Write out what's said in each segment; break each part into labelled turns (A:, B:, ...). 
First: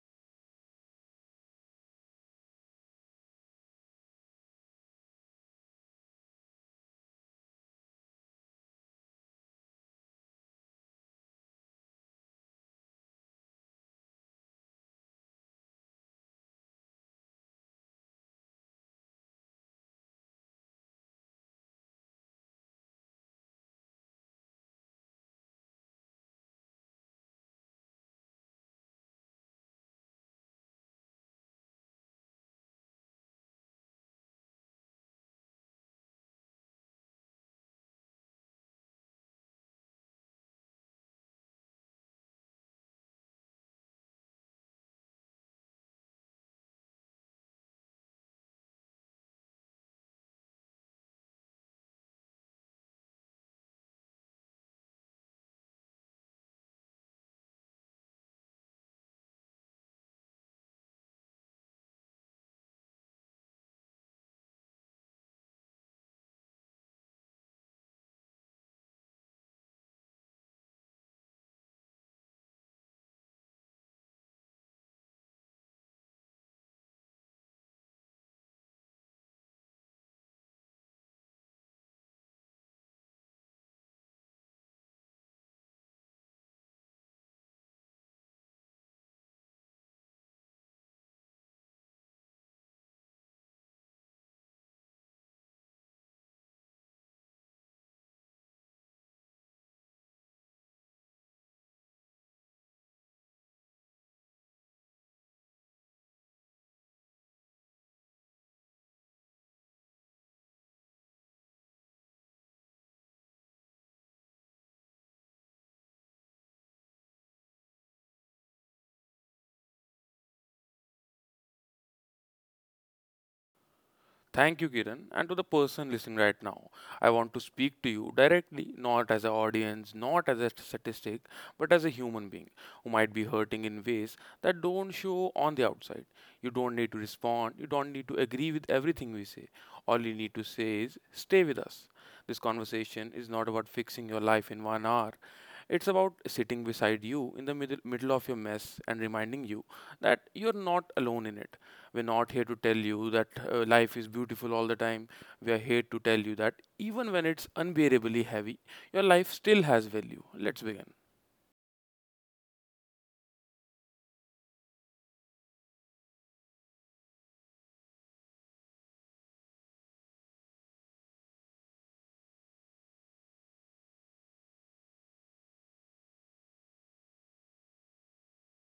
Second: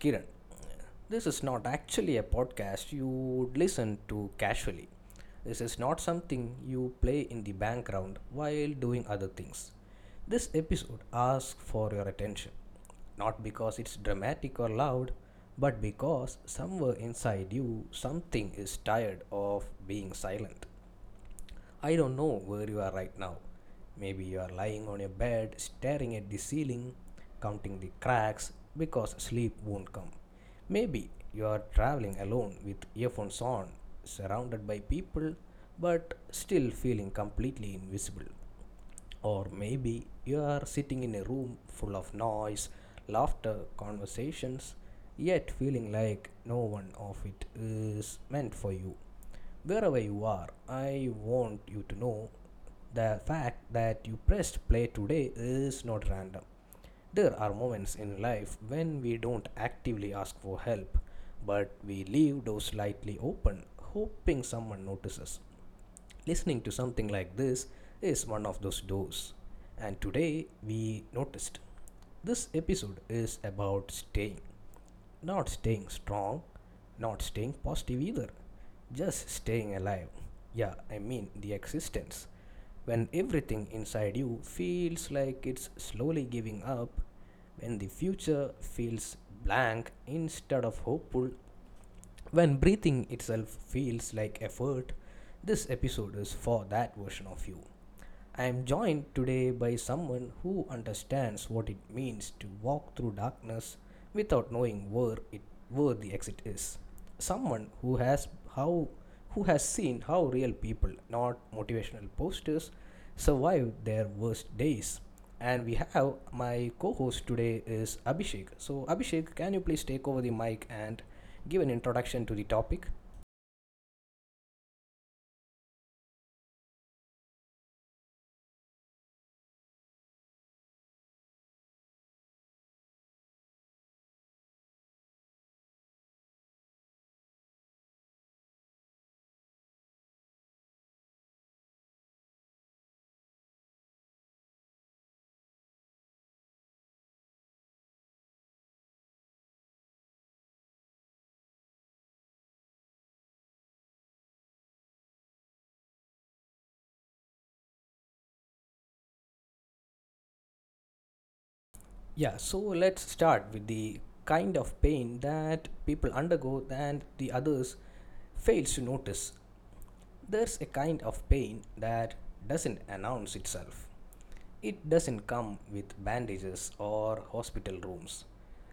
A: Kiran. This is not actually a podcast you would listen to casually. This is not something you play in the background while doing other things. This episode asks for your attention, not because it's dramatic or loud, but because somewhere inside you something is tired of being silent. I don't know where you are right now. Maybe you are lying on your bed, staring at the ceiling, counting the cracks because sleep won't come. Maybe you are traveling alone with earphones on, surrounded by people, but still feeling completely invisible. Or maybe you are sitting in a room full of noise, laughter, conversations, yet feeling like no one of it is meant for you. Wherever you are, I want you to know the fact that you pressed play today is not random. There are moments in life when we don't actively ask for help, but we leave doors slightly open, hoping someone notices. Listening to something like this is one of those doors. And today we noticed this episode is about staying. Not staying strong, not staying positive either, just staying alive. Yeah, I mean the existence. When everything inside you feels like it's slowly giving up, when the future feels blank instead of hopeful, when breathing itself feels like effort, this episode is for that version of you. I am joined today by someone who understands what it means to walk through darkness without knowing where the exit is. Someone how who has seen how real people, not motivational posters, survive their worst days. And we have, my co-host today is Abhishek. So Abhishek, can you please take over the mic and give an introduction to the topic.
B: Thank you, Kiran, and to the person listening right now. I want to speak to you directly, not as an audience, not as a statistic, but as a human being who might be hurting in ways that don't show on the outside. You don't need to respond, you don't need to agree with everything we say. All you need to say is stay with us. This conversation is not about fixing your life in one hour. It's about sitting beside you in the middle of your mess and reminding you that you're not alone in it. We're not here to tell you that life is beautiful all the time. We are here to tell you that even when it's unbearably heavy, your life still has value. Let's begin.
A: Yeah, so let's start with the kind of pain that people undergo and the others fails to notice. There's a kind of pain that doesn't announce itself. It doesn't come with bandages or hospital rooms.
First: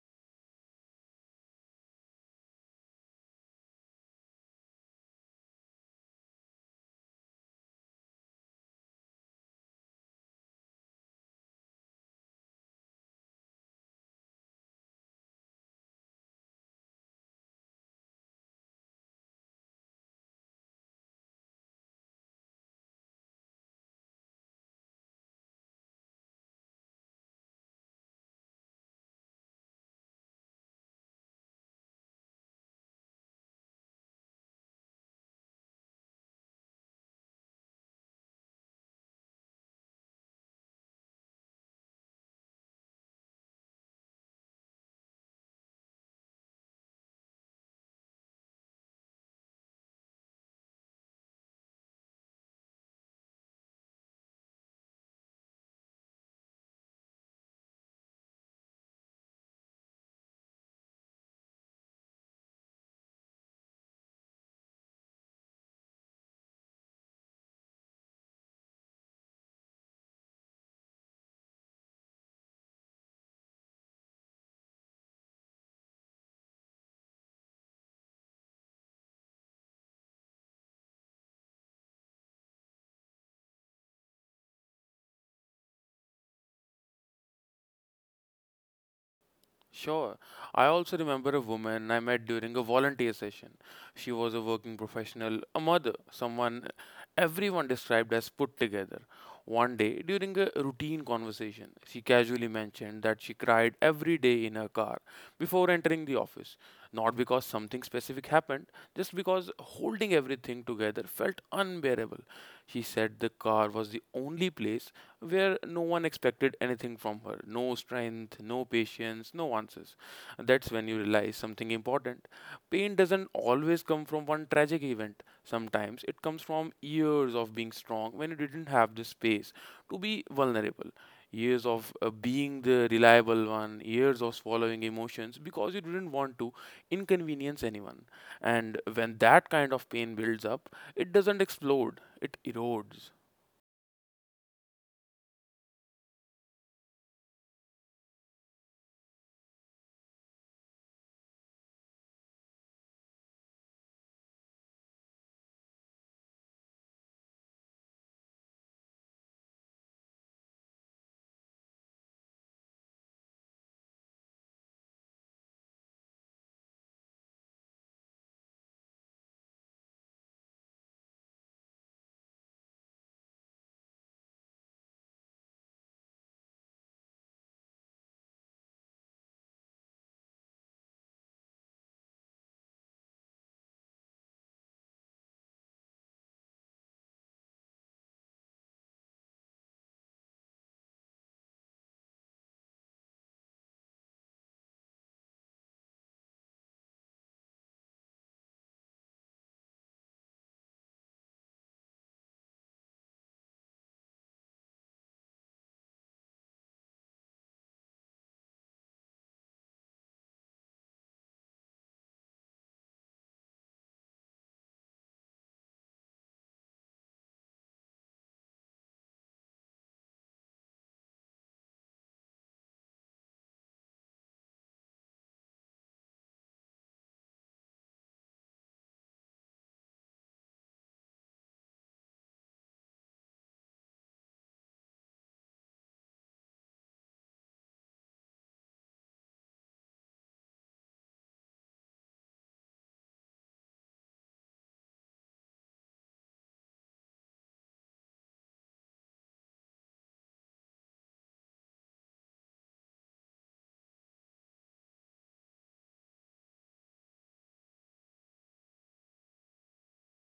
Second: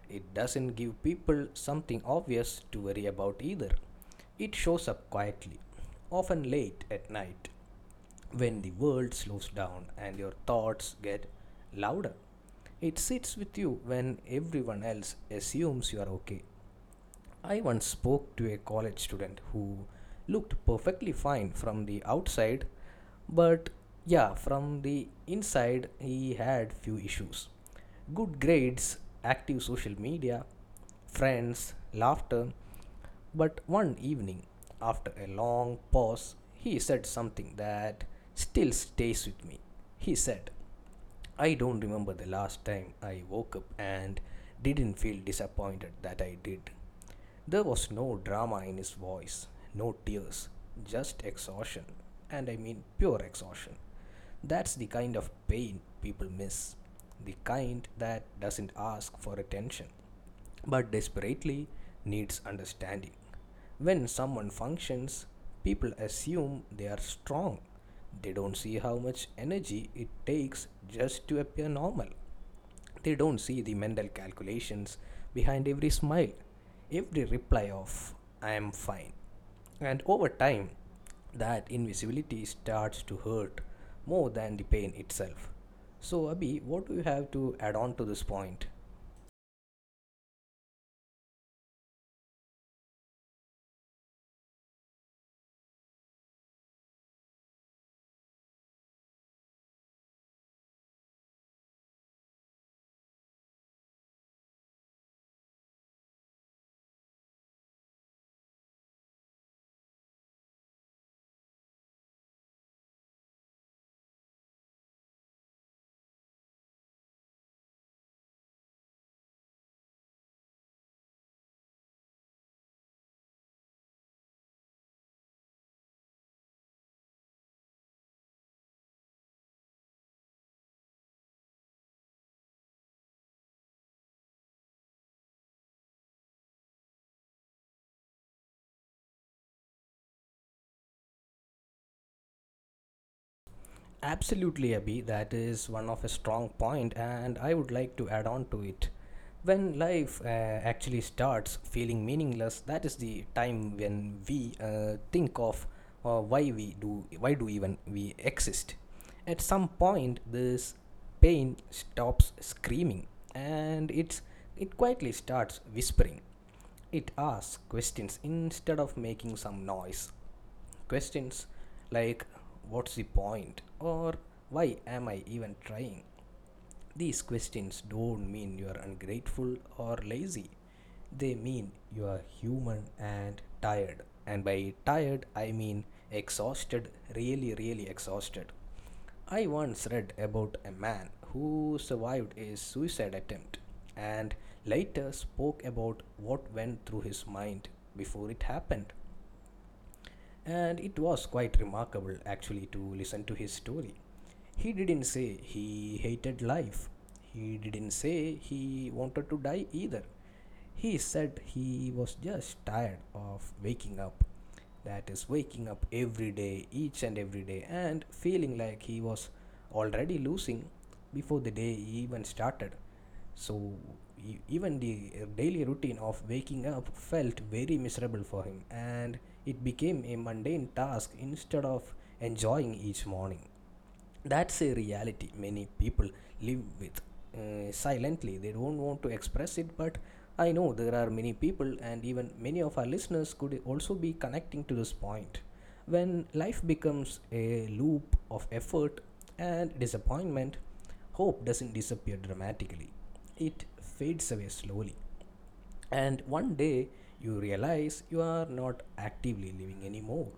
A: It doesn't give people something obvious to worry about either. It shows up quietly, often late at night, when the world slows down and your thoughts get louder. It sits with you when everyone else assumes you are okay. I once spoke to a college student who looked perfectly fine from the outside, but yeah, from the inside he had few issues. Good grades, active social media, friends, laughter, but one evening, after a long pause, he said something that still stays with me. He said, I don't remember the last time I woke up and didn't feel disappointed that I did. There was no drama in his voice, no tears, just exhaustion. And I mean pure exhaustion. That's the kind of pain people miss, the kind that doesn't ask for attention but desperately needs understanding. When someone functions, people assume they are strong. They don't see how much energy it takes just to appear normal. They don't see the mental calculations behind every smile, every reply of, I am fine. And over time, that invisibility starts to hurt more than the pain itself. So, Abhi, what do you have to add on to this point?
B: Sure. I also remember a woman I met during a volunteer session. She was a working professional, a mother, someone everyone described as put together. One day, during a routine conversation, she casually mentioned that she cried every day in her car before entering the office. Not because something specific happened, just because holding everything together felt unbearable. She said the car was the only place where no one expected anything from her, no strength, no patience, no answers. That's when you realize something important. Pain doesn't always come from one tragic event, sometimes it comes from years of being strong when you didn't have the space to be vulnerable. Years of being the reliable one, years of swallowing emotions because you didn't want to inconvenience anyone. And when that kind of pain builds up, it doesn't explode, it erodes.
A: Absolutely, Abhi. That is one of a strong point, and I would like to add on to it. When life actually starts feeling meaningless, that is the time when we think of why do even we exist. At some point, this pain stops screaming, and it quietly starts whispering. It asks questions instead of making some noise. Questions like, what's the point, or why am I even trying? These questions don't mean you are ungrateful or lazy. They mean you are human and tired. And by tired, I mean exhausted, really, really exhausted. I once read about a man who survived a suicide attempt and later spoke about what went through his mind before it happened. And it was quite remarkable actually to listen to his story. He didn't say he hated life, he didn't say he wanted to die either. He said he was just tired of waking up. That is, waking up every day, each and every day, and feeling like he was already losing before the day even started. So even the daily routine of waking up felt very miserable for him, and it became a mundane task instead of enjoying each morning. That's a reality many people live with, silently. They don't want to express it, but I know there are many people, and even many of our listeners could also be connecting to this point. When life becomes a loop of effort and disappointment, hope doesn't disappear dramatically, it fades away slowly. And one day you realize you are not actively living anymore.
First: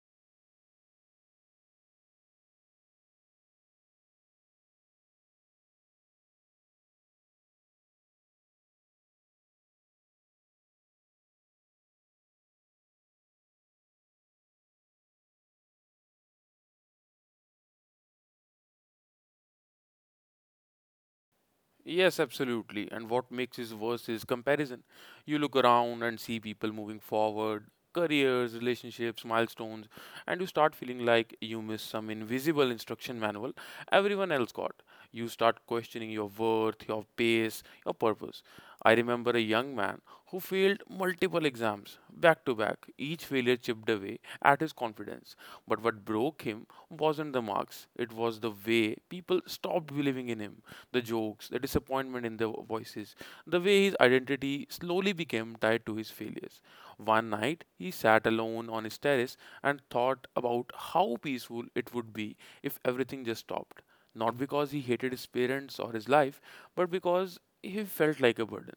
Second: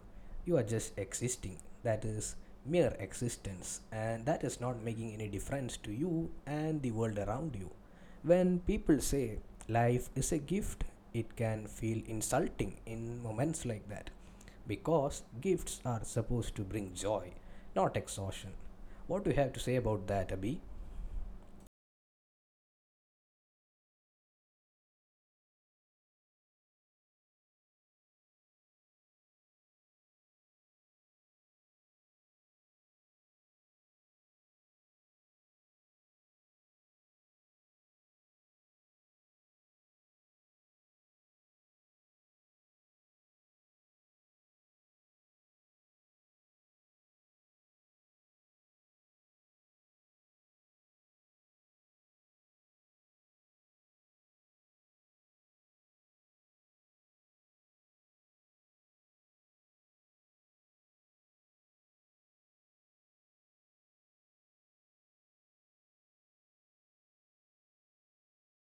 A: You are just existing. That is mere existence, and that is not making any difference to you and the world around you. When people say life is a gift, it can feel insulting in moments like that because gifts are supposed to bring joy, not exhaustion. What do you have to say about that, Abhi?
B: Yes, absolutely. And what makes it worse is comparison. You look around and see people moving forward, careers, relationships, milestones, and you start feeling like you missed some invisible instruction manual everyone else got. You start questioning your worth, your pace, your purpose. I remember a young man who failed multiple exams back to back. Each failure chipped away at his confidence. But what broke him wasn't the marks, it was the way people stopped believing in him, the jokes, the disappointment in their voices, the way his identity slowly became tied to his failures. One night, he sat alone on his terrace and thought about how peaceful it would be if everything just stopped, not because he hated his parents or his life, but because he felt like a burden.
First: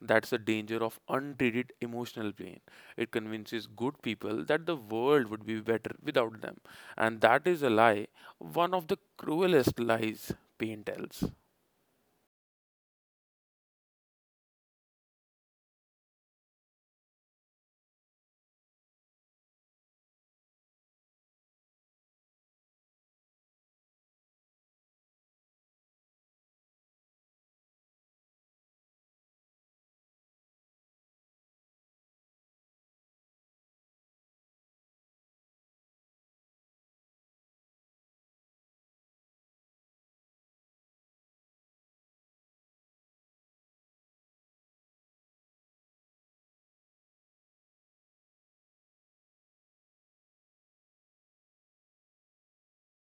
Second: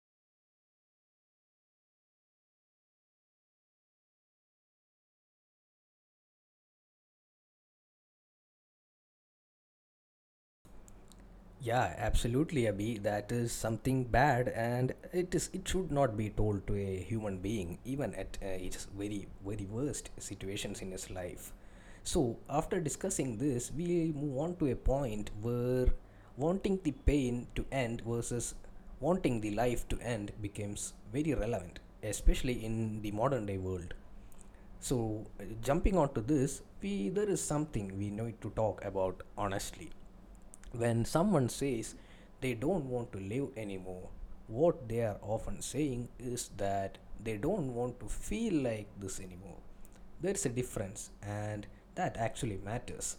B: That's the danger of untreated emotional pain. It convinces good people that the world would be better without them. And that is a lie, one of the cruelest lies pain tells.
A: Yeah, absolutely, Abhi. That is something bad, and it should not be told to a human being, even at its very very worst situations in his life. So after discussing this, we move on to a point where wanting the pain to end versus wanting the life to end becomes very relevant, especially in the modern day world. So, jumping onto this, we there is something we need to talk about honestly. When someone says they don't want to live anymore, what they are often saying is that they don't want to feel like this anymore. There is a difference, and that actually matters.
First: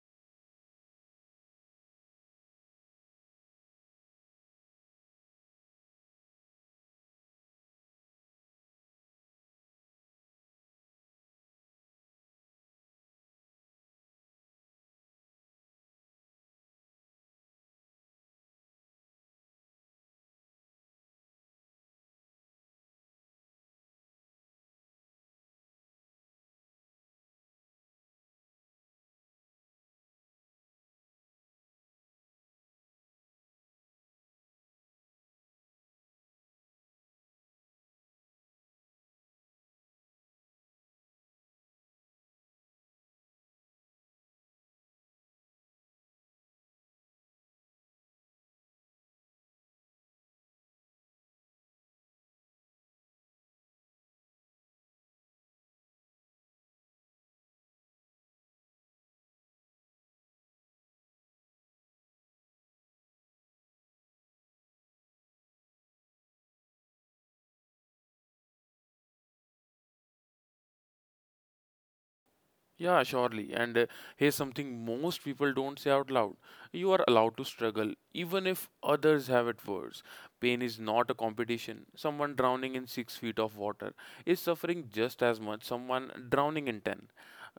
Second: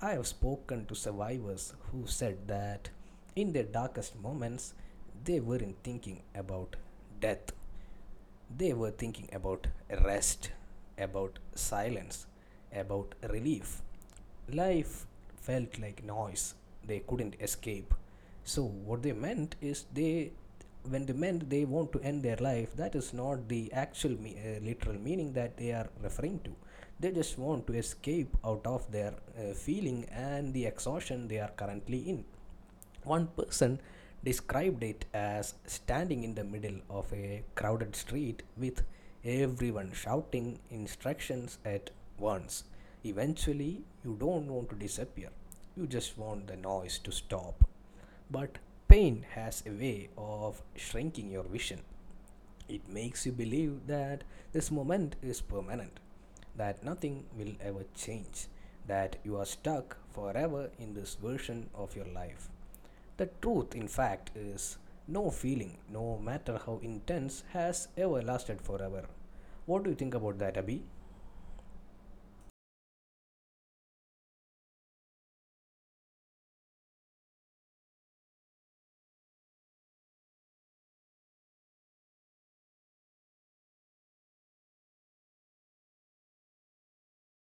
A: I have spoken to survivors who said that in their darkest moments they weren't thinking about death, they were thinking about rest, about silence, about relief. Life felt like noise they couldn't escape. So what they meant is, when they meant they want to end their life, that is not the actual literal meaning that they are referring to. They just want to escape out of their feeling and the exhaustion they are currently in. One person described it as standing in the middle of a crowded street with everyone shouting instructions at once. Eventually, you don't want to disappear, you just want the noise to stop. But pain has a way of shrinking your vision. It makes you believe that this moment is permanent, that nothing will ever change, that you are stuck forever in this version of your life. The truth, in fact, is no feeling, no matter how intense, has ever lasted forever. What do you think about that, Abhi?
B: Yeah, surely. And Here's something most people don't say out loud. You are allowed to struggle, even if others have it worse. Pain is not a competition. Someone drowning in 6 feet of water is suffering just as much someone drowning in ten.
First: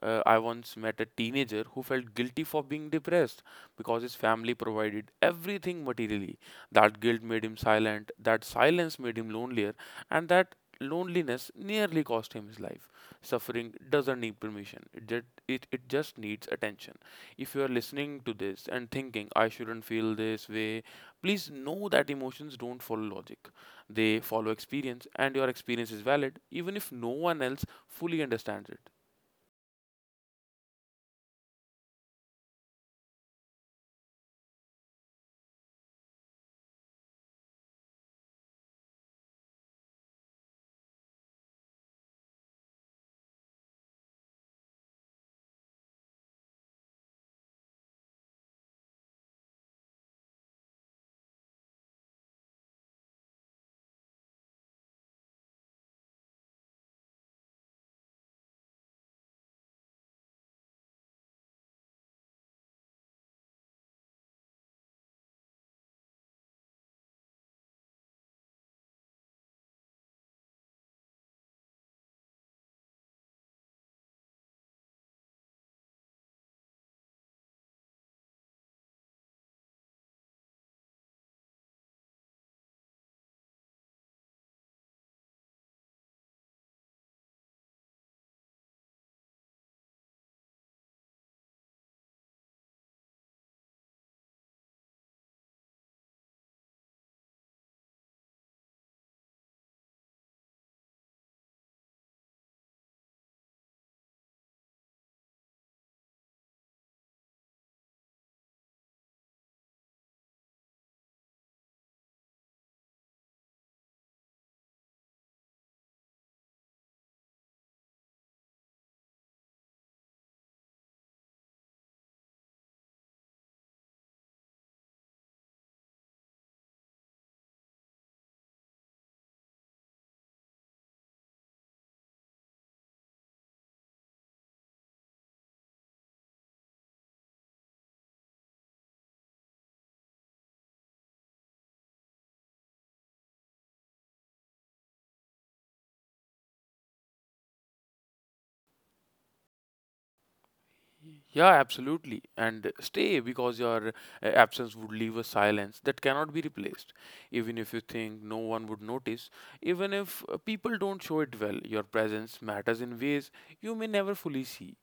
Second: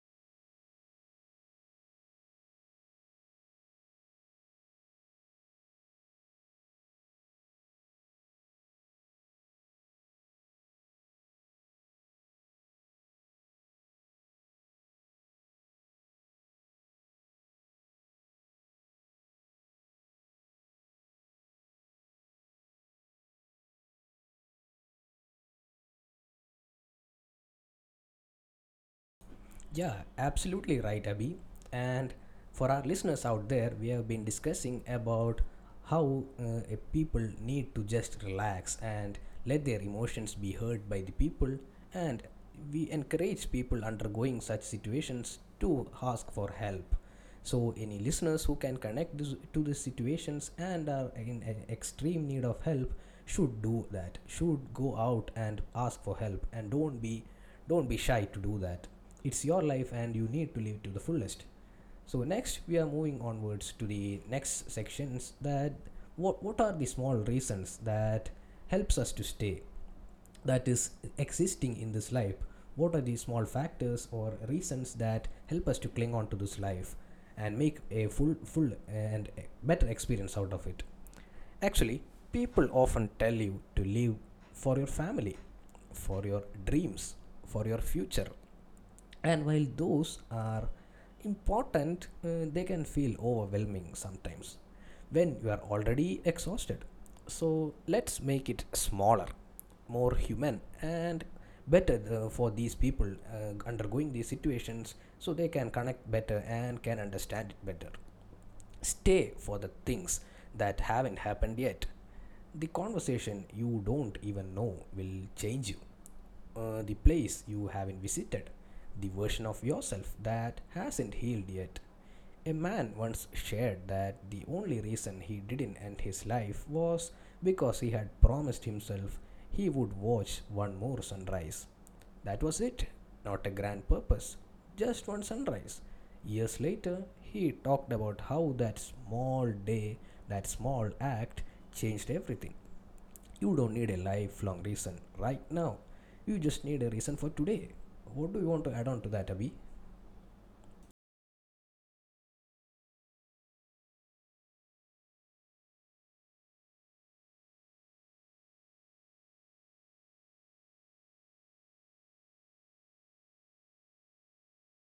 B: I once met a teenager who felt guilty for being depressed because his family provided everything materially. That guilt made him silent, that silence made him lonelier, and that loneliness nearly cost him his life. Suffering doesn't need permission, it just needs attention. If you are listening to this and thinking I shouldn't feel this way, please know that emotions don't follow logic, they follow experience, and your experience is valid even if no one else fully understands it.
A: Yeah, absolutely right, Abhi. And for our listeners out there, we have been discussing about how a people need to just relax and let their emotions be heard by the people. And we encourage people undergoing such situations to ask for help. So, any listeners who can connect to these situations and are in extreme need of help should do that. Should go out and ask for help, and don't be shy to do that. It's your life, and you need to live to the fullest. So next, we are moving onwards to the next sections. That what are the small reasons that helps us to stay, that is, existing in this life. What are the small factors or reasons that help us to cling on to this life and make a full and better experience out of it. Actually, people often tell you to live for your family, for your dreams, for your future. And while those are important, they can feel overwhelming sometimes when you are already exhausted. So let's make it smaller, more human, and better, for these people undergoing these situations so they can connect better and can understand it better. Stay for the things that haven't happened yet, the conversation you don't even know will change you, the place you haven't visited, the version of yourself that hasn't healed yet. A man once shared that the only reason he didn't end his life was because he had promised himself he would watch one more sunrise. That was it, not a grand purpose, just one sunrise. Years later, he talked about how that small day, that small act, changed everything. You don't need a lifelong reason right now. You just need a reason for today. What do you want to add on to that, Abhi?
B: Yeah, absolutely. And stay because your absence would leave a silence that cannot be replaced. Even if you think no one would notice, even if people don't show it well, your presence matters in ways you may never fully see.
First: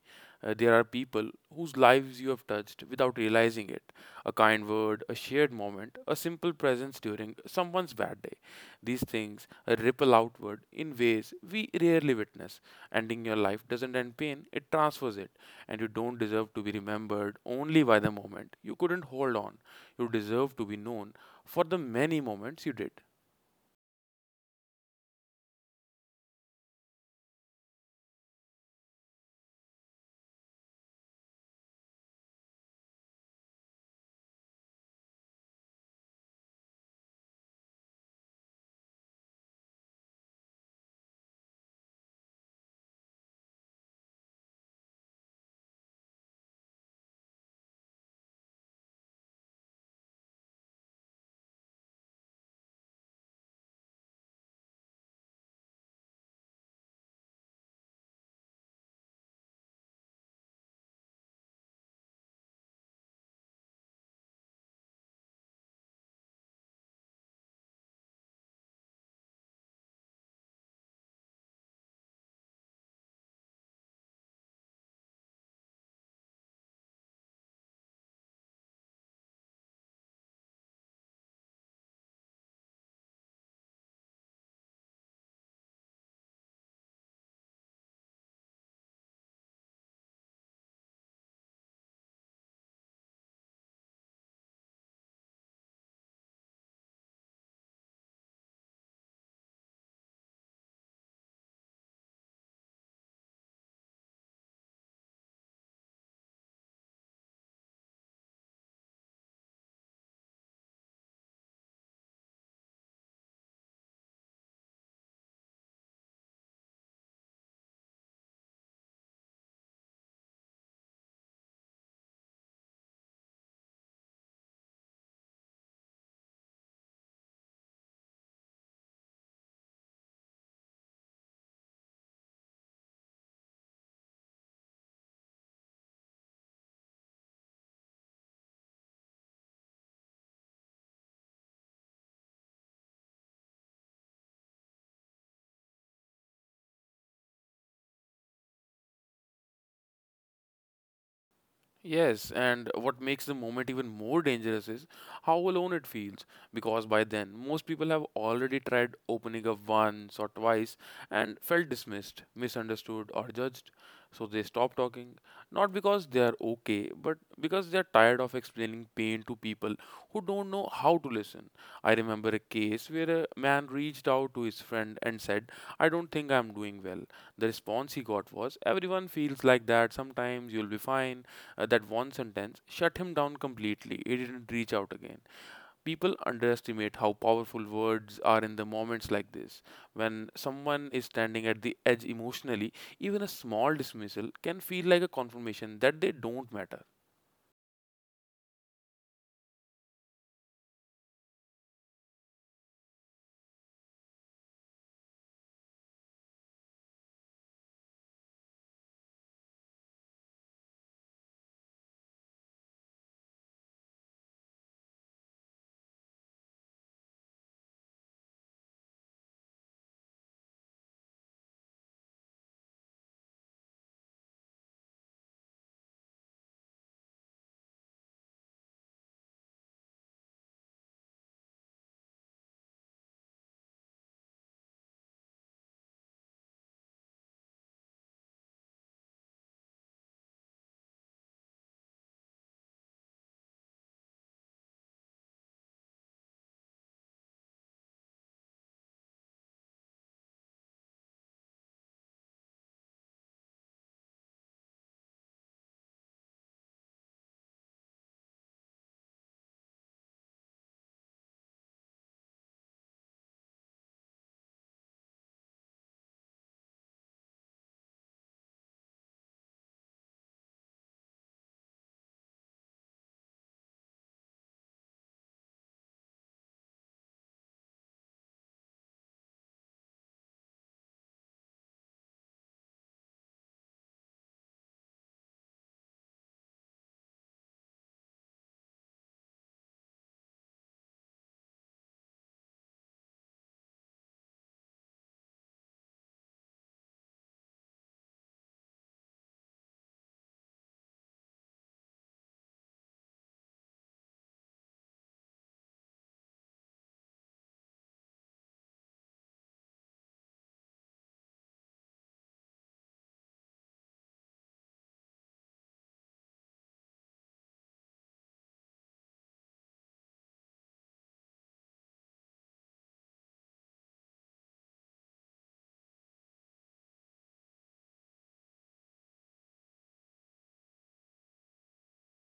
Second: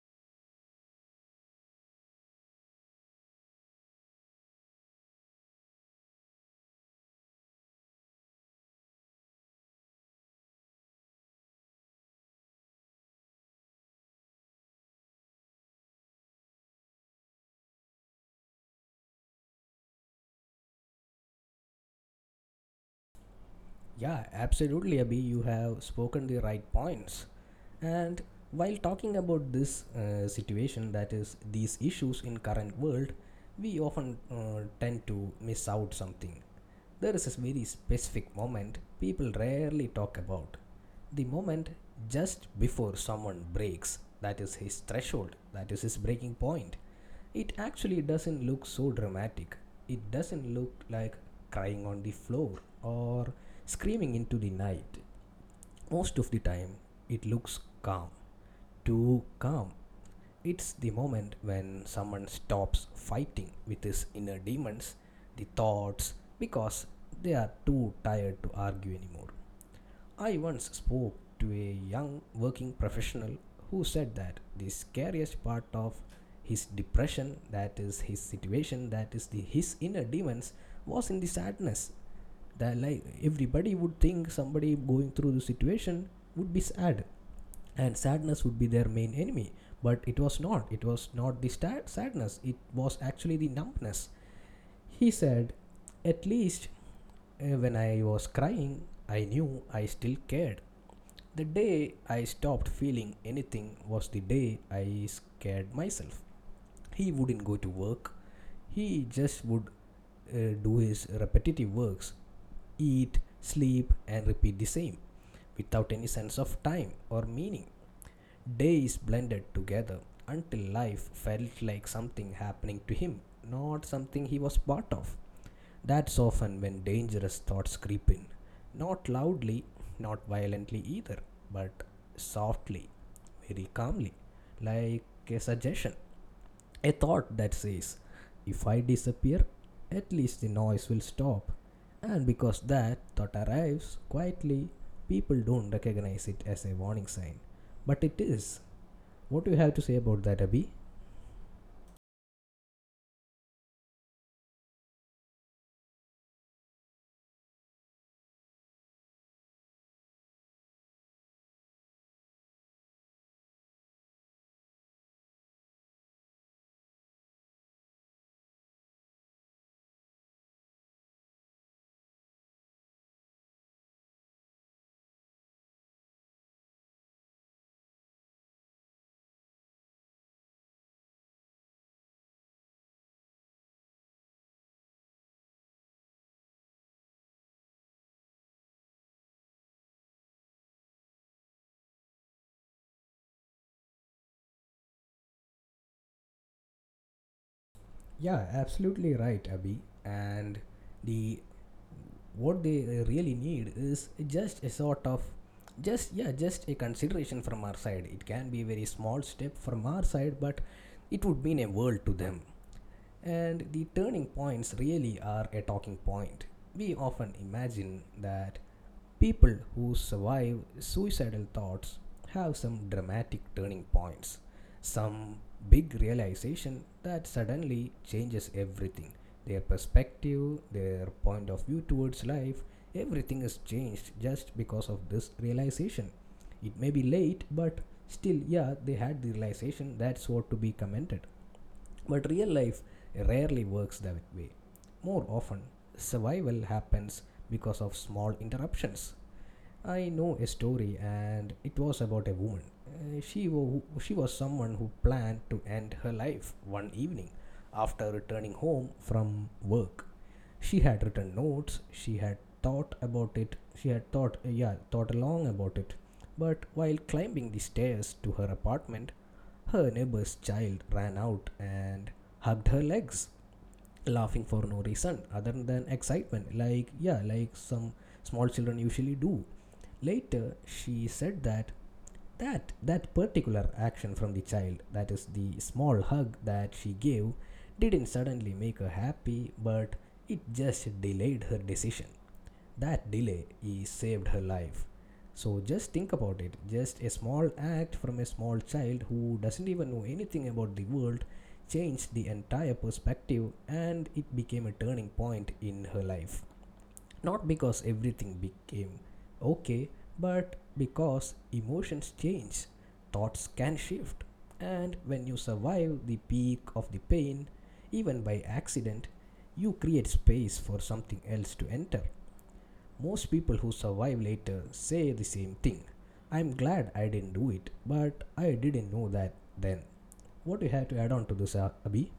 B: There are people whose lives you have touched without realizing it. A kind word, a shared moment, a simple presence during someone's bad day. These things ripple outward in ways we rarely witness. Ending your life doesn't end pain, it transfers it. And you don't deserve to be remembered only by the moment you couldn't hold on. You deserve to be known for the many moments you did.
A: Yeah, absolutely, Abhi. You have spoken the right points. And while talking about this situation, that is, these issues in current world, we often tend to miss out something. There is a very specific moment people rarely talk about. The moment just before someone breaks, that is his threshold, that is his breaking point, it actually doesn't look so dramatic. It doesn't look like crying on the floor or screaming into the night. Most of the time it looks calm, too calm. It's the moment when someone stops fighting with his inner demons, the thoughts, because they are too tired to argue anymore. I once spoke to a young working professional who said that the scariest part of his depression, that is his situation, that is the his inner demons, was in the sadness. That, like, everybody would think somebody going through the situation would be sad, and sadness would be their main enemy. But it was not. It was not the sad sadness. It was actually the numbness. He said, "At least when I was crying, I knew I still cared. The day I stopped feeling anything was the day I scared myself." He wouldn't go to work. He just would do his repetitive works, eat, sleep, and repeat the same without any sense of time or meaning. Days blended together until life felt like something happening to him, not something he was part of. That's often when dangerous thoughts creep in. Not loudly, not violently either, but softly, very calmly, like a suggestion. A thought that says, if I disappear, at least the noise will stop. And because that thought arrives quietly, people don't recognize it as a warning sign. But it is. What do you have to say about that, Abhi?
B: Yes, and what makes the moment even more dangerous is how alone it feels, because by then most people have already tried opening up once or twice and felt dismissed, misunderstood, or judged. So they stop talking, not because they are okay, but because they are tired of explaining pain to people who don't know how to listen. I remember a case where a man reached out to his friend and said, "I don't think I'm doing well." The response he got was, "Everyone feels like that, sometimes you'll be fine." That one sentence shut him down completely. He didn't reach out again. People underestimate how powerful words are in the moments like this. When someone is standing at the edge emotionally, even a small dismissal can feel like a confirmation that they don't matter.
A: Yeah, absolutely right, Abhi. And the what they really need is just a sort of, just, yeah, just a consideration from our side. It can be a very small step from our side, but it would mean a world to them. And the turning points really are a talking point. We often imagine that people who survive suicidal thoughts have some dramatic turning points, some big realization that suddenly changes everything. Their perspective, their point of view towards life, everything is changed just because of this realization. It may be late, but still, yeah, they had the realization, that's what to be commented. But real life rarely works that way. More often, survival happens because of small interruptions. I know a story, and it was about a woman. She was someone who planned to end her life one evening after returning home from work. She had written notes, she had thought about it, she had thought, thought long about it. But while climbing the stairs to her apartment, her neighbor's child ran out and hugged her legs, laughing for no reason other than excitement, like, yeah, like some small children usually do. Later, she said that that particular action from the child, that is the small hug that she gave, didn't suddenly make her happy, but it just delayed her decision. That delay is saved her life. So just think about it. Just a small act from a small child who doesn't even know anything about the world changed the entire perspective, and it became a turning point in her life. Not because everything became okay, but because emotions change, thoughts can shift, and when you survive the peak of the pain, even by accident, you create space for something else to enter. Most people who survive later say the same thing: I'm glad I didn't do it, but I didn't know that then. What do you have to add on to this, Abhi?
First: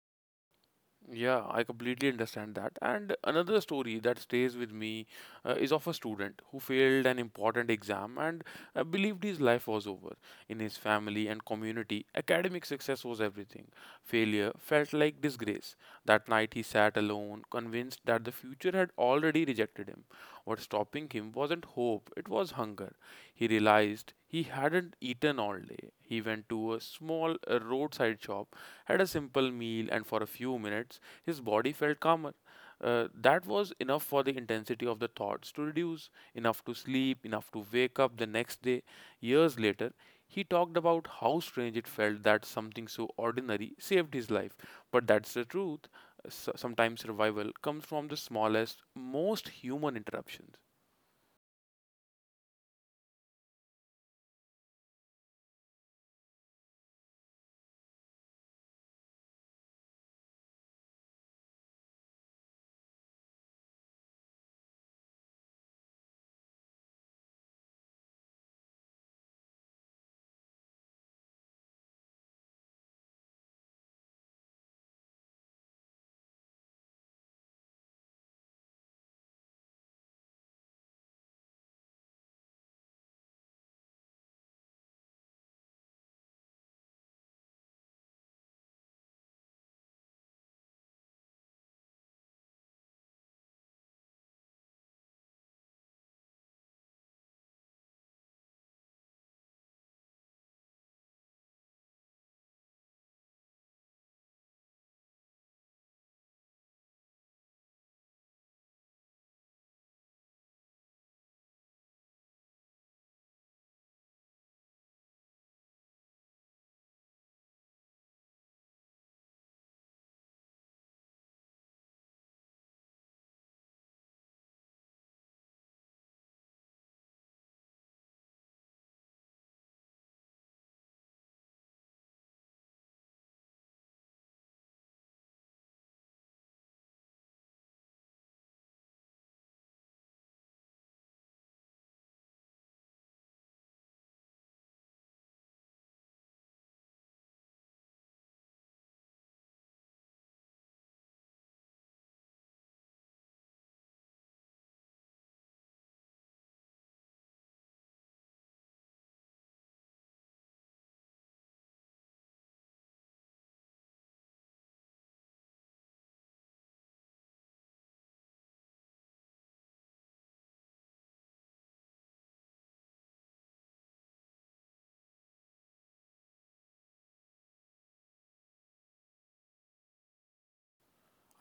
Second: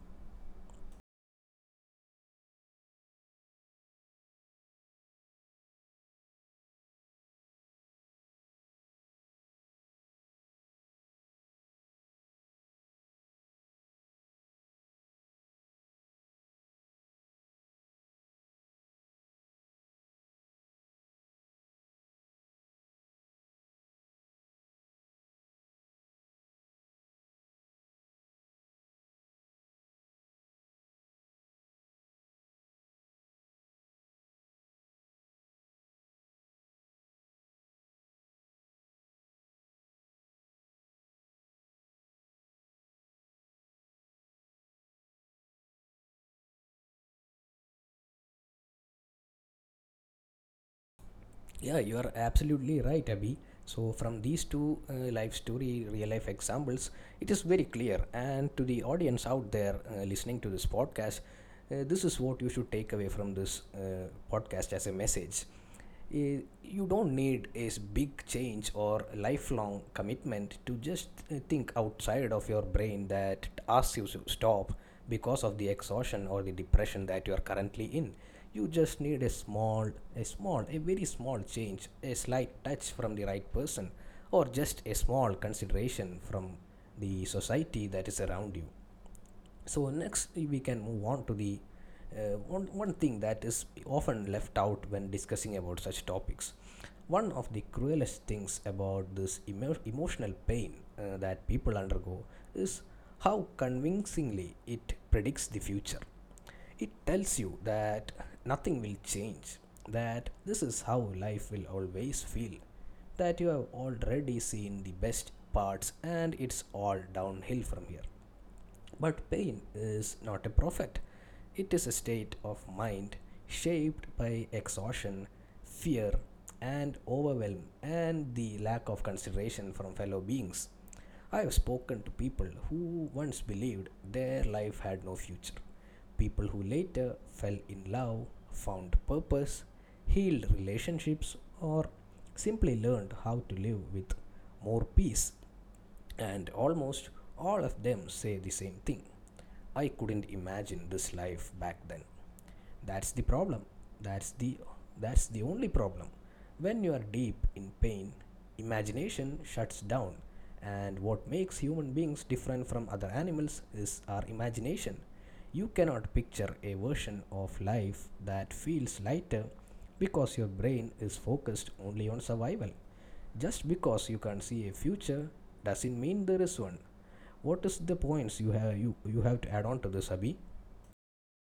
B: Yeah, I completely understand that. And another story that stays with me is of a student who failed an important exam and believed his life was over. In his family and community, academic success was everything. Failure felt like disgrace. That night he sat alone, convinced that the future had already rejected him. What stopping him wasn't hope, it was hunger. He realized he hadn't eaten all day. He went to a small roadside shop, had a simple meal, and for a few minutes his body felt calmer. That was enough for the intensity of the thoughts to reduce, enough to sleep, enough to wake up the next day. Years later, he talked about how strange it felt that something so ordinary saved his life. But that's the truth. Sometimes revival comes from the smallest, most human interruptions.
A: Yeah, you are absolutely right, Abhi. So, from these two life story, real life examples, it is very clear. And to the audience out there listening to this podcast, this is what you should take away from this podcast as a message. You don't need a big change or lifelong commitment to just think outside of your brain that asks you to stop because of the exhaustion or the depression that you are currently in. You just need a small, a small, a very small change, a slight touch from the right person, or just a small consideration from the society that is around you. So next we can move on to the one thing that is often left out when discussing about such topics. One of the cruelest things about this emotional pain that people undergo is how convincingly it predicts the future. It tells you that nothing will change, that this is how life will always feel, that you have already seen the best parts and it's all downhill from here. But pain is not a prophet, it is a state of mind shaped by exhaustion, fear, and overwhelm, and the lack of consideration from fellow beings. I have spoken to people who once believed their life had no future, people who later fell in love, found purpose, healed relationships, or simply learned how to live with more peace. And almost all of them say the same thing: I couldn't imagine this life back then. That's the problem. That's the that's the only problem. When you are deep in pain, imagination shuts down. And what makes human beings different from other animals is our imagination. You cannot picture a version of life that feels lighter because your brain is focused only on survival. Just because you can't see a future doesn't mean there is one. What is the points you have you have to add on to this, Abhi?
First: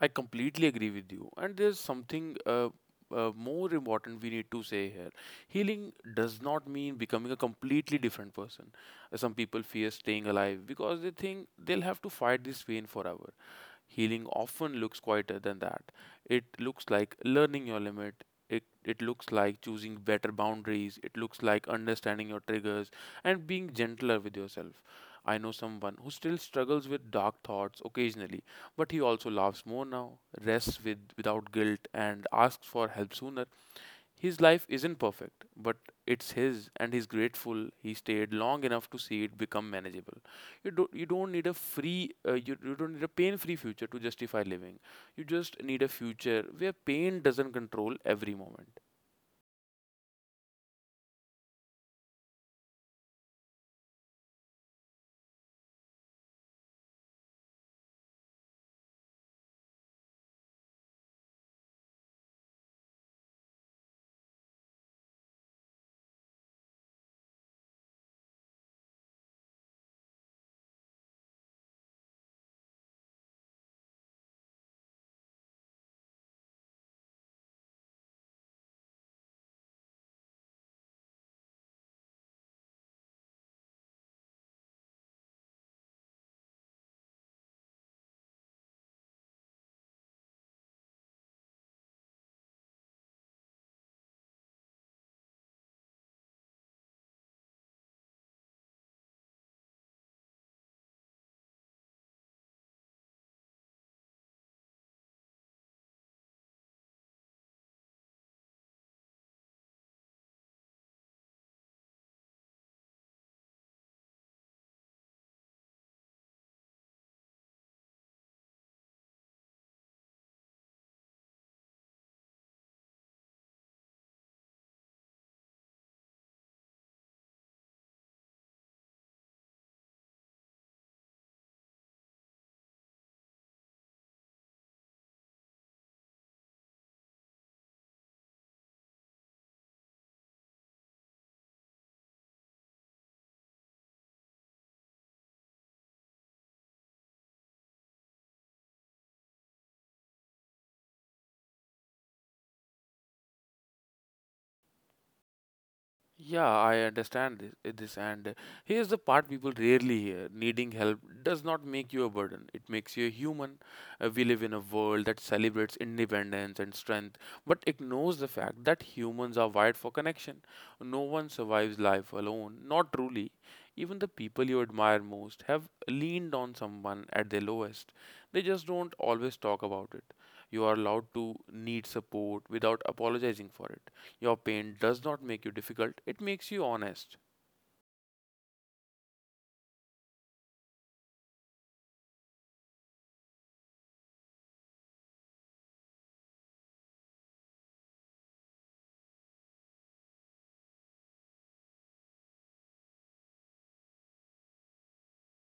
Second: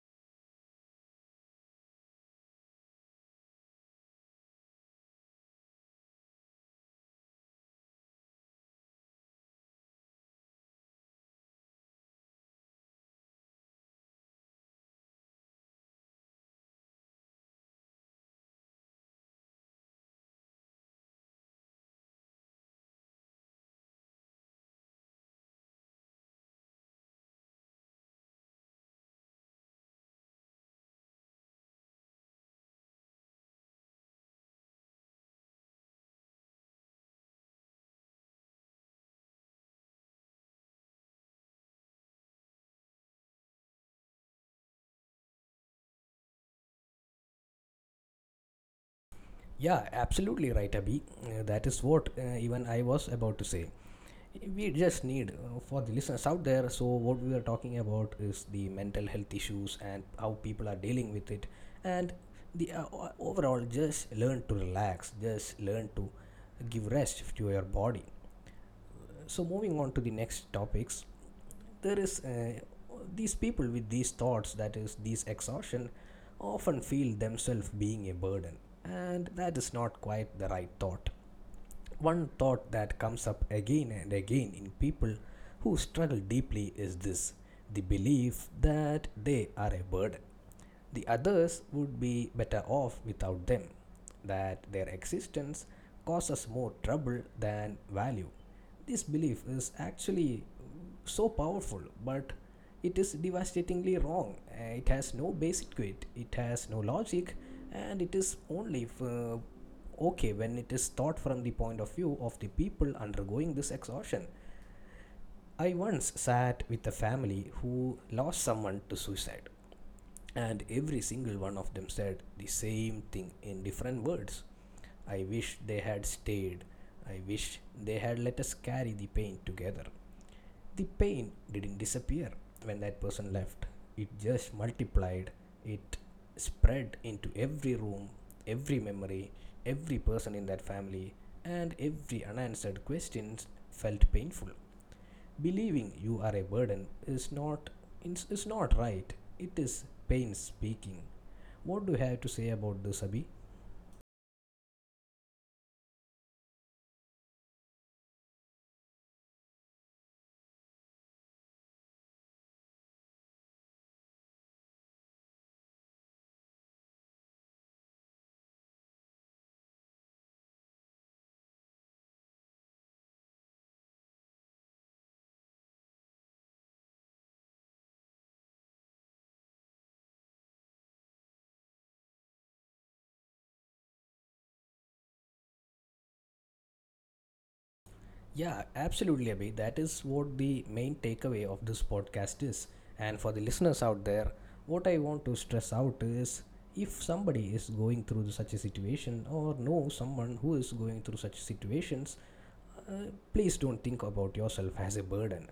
B: I completely agree with you, and there's something more important we need to say here. Healing does not mean becoming a completely different person. Some people fear staying alive because they think they'll have to fight this pain forever. Healing often looks quieter than that. It looks like learning your limit. It looks like choosing better boundaries. It looks like understanding your triggers and being gentler with yourself. I know someone who still struggles with dark thoughts occasionally, but he also laughs more now, rests with without guilt, and asks for help sooner. His life isn't perfect, but it's his, and he's grateful he stayed long enough to see it become manageable. You don't need a free you, you don't need a pain-free future to justify living. You just need a future where pain doesn't control every moment.
A: Yeah, absolutely right, Abhi. That is what even I was about to say. We just need, for the listeners out there. So what we are talking about is the mental health issues and how people are dealing with it, and the overall, just learn to relax, just learn to give rest to your body. So moving on to the next topics, there is these people with these thoughts, that is these exhaustion, often feel themselves being a burden. And that is not quite the right thought. One thought that comes up again and again in people who struggle deeply is this: the belief that they are a burden. The others would be better off without them, that their existence causes more trouble than value. This belief is actually so powerful, but it is devastatingly wrong. It has no basic to it, it has no logic, and it is only okay when it is thought from the point of view of the people undergoing this exhaustion. I once sat with a family who lost someone to suicide, and every single one of them said the same thing in different words: I wish they had stayed. I wish they had let us carry the pain together. The pain didn't disappear when that person left. It just multiplied. It spread into every room, every memory, every person in that family, and every unanswered question felt painful. Believing you are a burden is not right. It is pain speaking. What do you have to say about this, Abhi?
B: Yeah, I understand this, this, and Here's the part people rarely hear. Needing help does not make you a burden, it makes you a human. We live in a world that celebrates independence and strength, but ignores the fact that humans are wired for connection. No one survives life alone, not truly. Even the people you admire most have leaned on someone at their lowest. They just don't always talk about it. You are allowed to need support without apologizing for it. Your pain does not make you difficult, it makes you honest.
A: Yeah, absolutely, Abhi. That is what the main takeaway of this podcast is. And for the listeners out there, what I want to stress out is, if somebody is going through such a situation or know someone who is going through such situations, uh, please don't think about yourself as a burden.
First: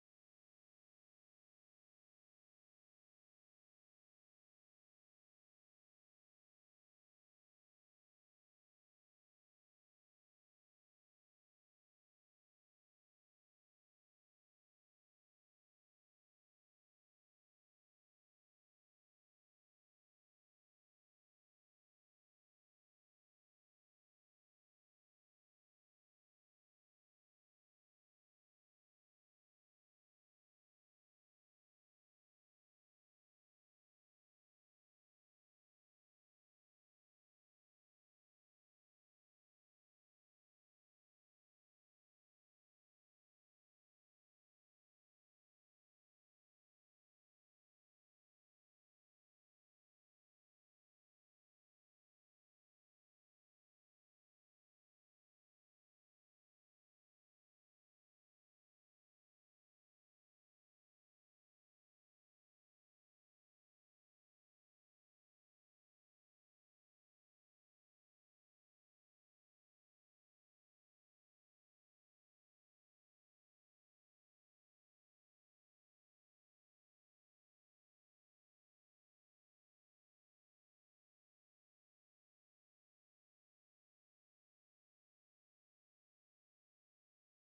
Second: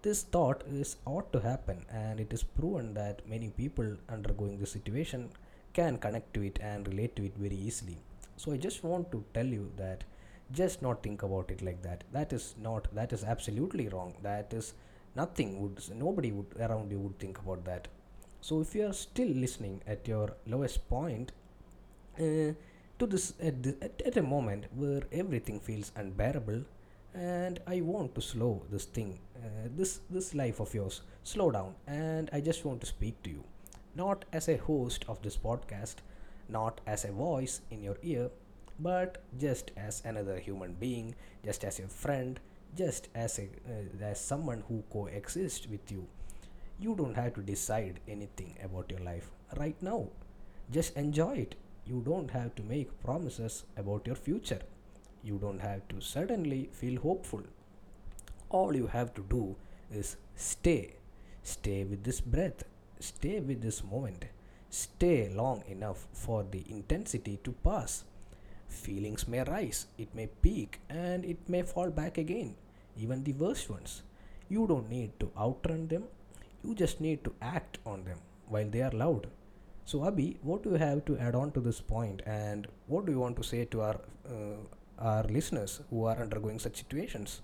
A: This thought is ought to happen, and it is proven that many people undergoing this situation can connect to it and relate to it very easily. So I just want to tell you that just not think about it like that. That is not, that is absolutely wrong. That is nothing would, nobody would around you would think about that. So if you are still listening at your lowest point, uh, to this at a moment where everything feels unbearable, and I want to slow this thing, this life of yours, slow down. And I just want to speak to you, not as a host of this podcast, not as a voice in your ear, but just as another human being, just as a friend, just as a, as someone who coexists with you. You don't have to decide anything about your life right now. Just enjoy it. You don't have to make promises about your future. You don't have to suddenly feel hopeful. All you have to do is stay. Stay with this breath, stay with this moment, stay long enough for the intensity to pass. Feelings may rise, it may peak, and it may fall back again, even the worst ones. You don't need to outrun them, you just need to act on them while they are loud. So, Abhi, what do you have to add on to this point, and what do you want to say to uh, our listeners who are undergoing such situations?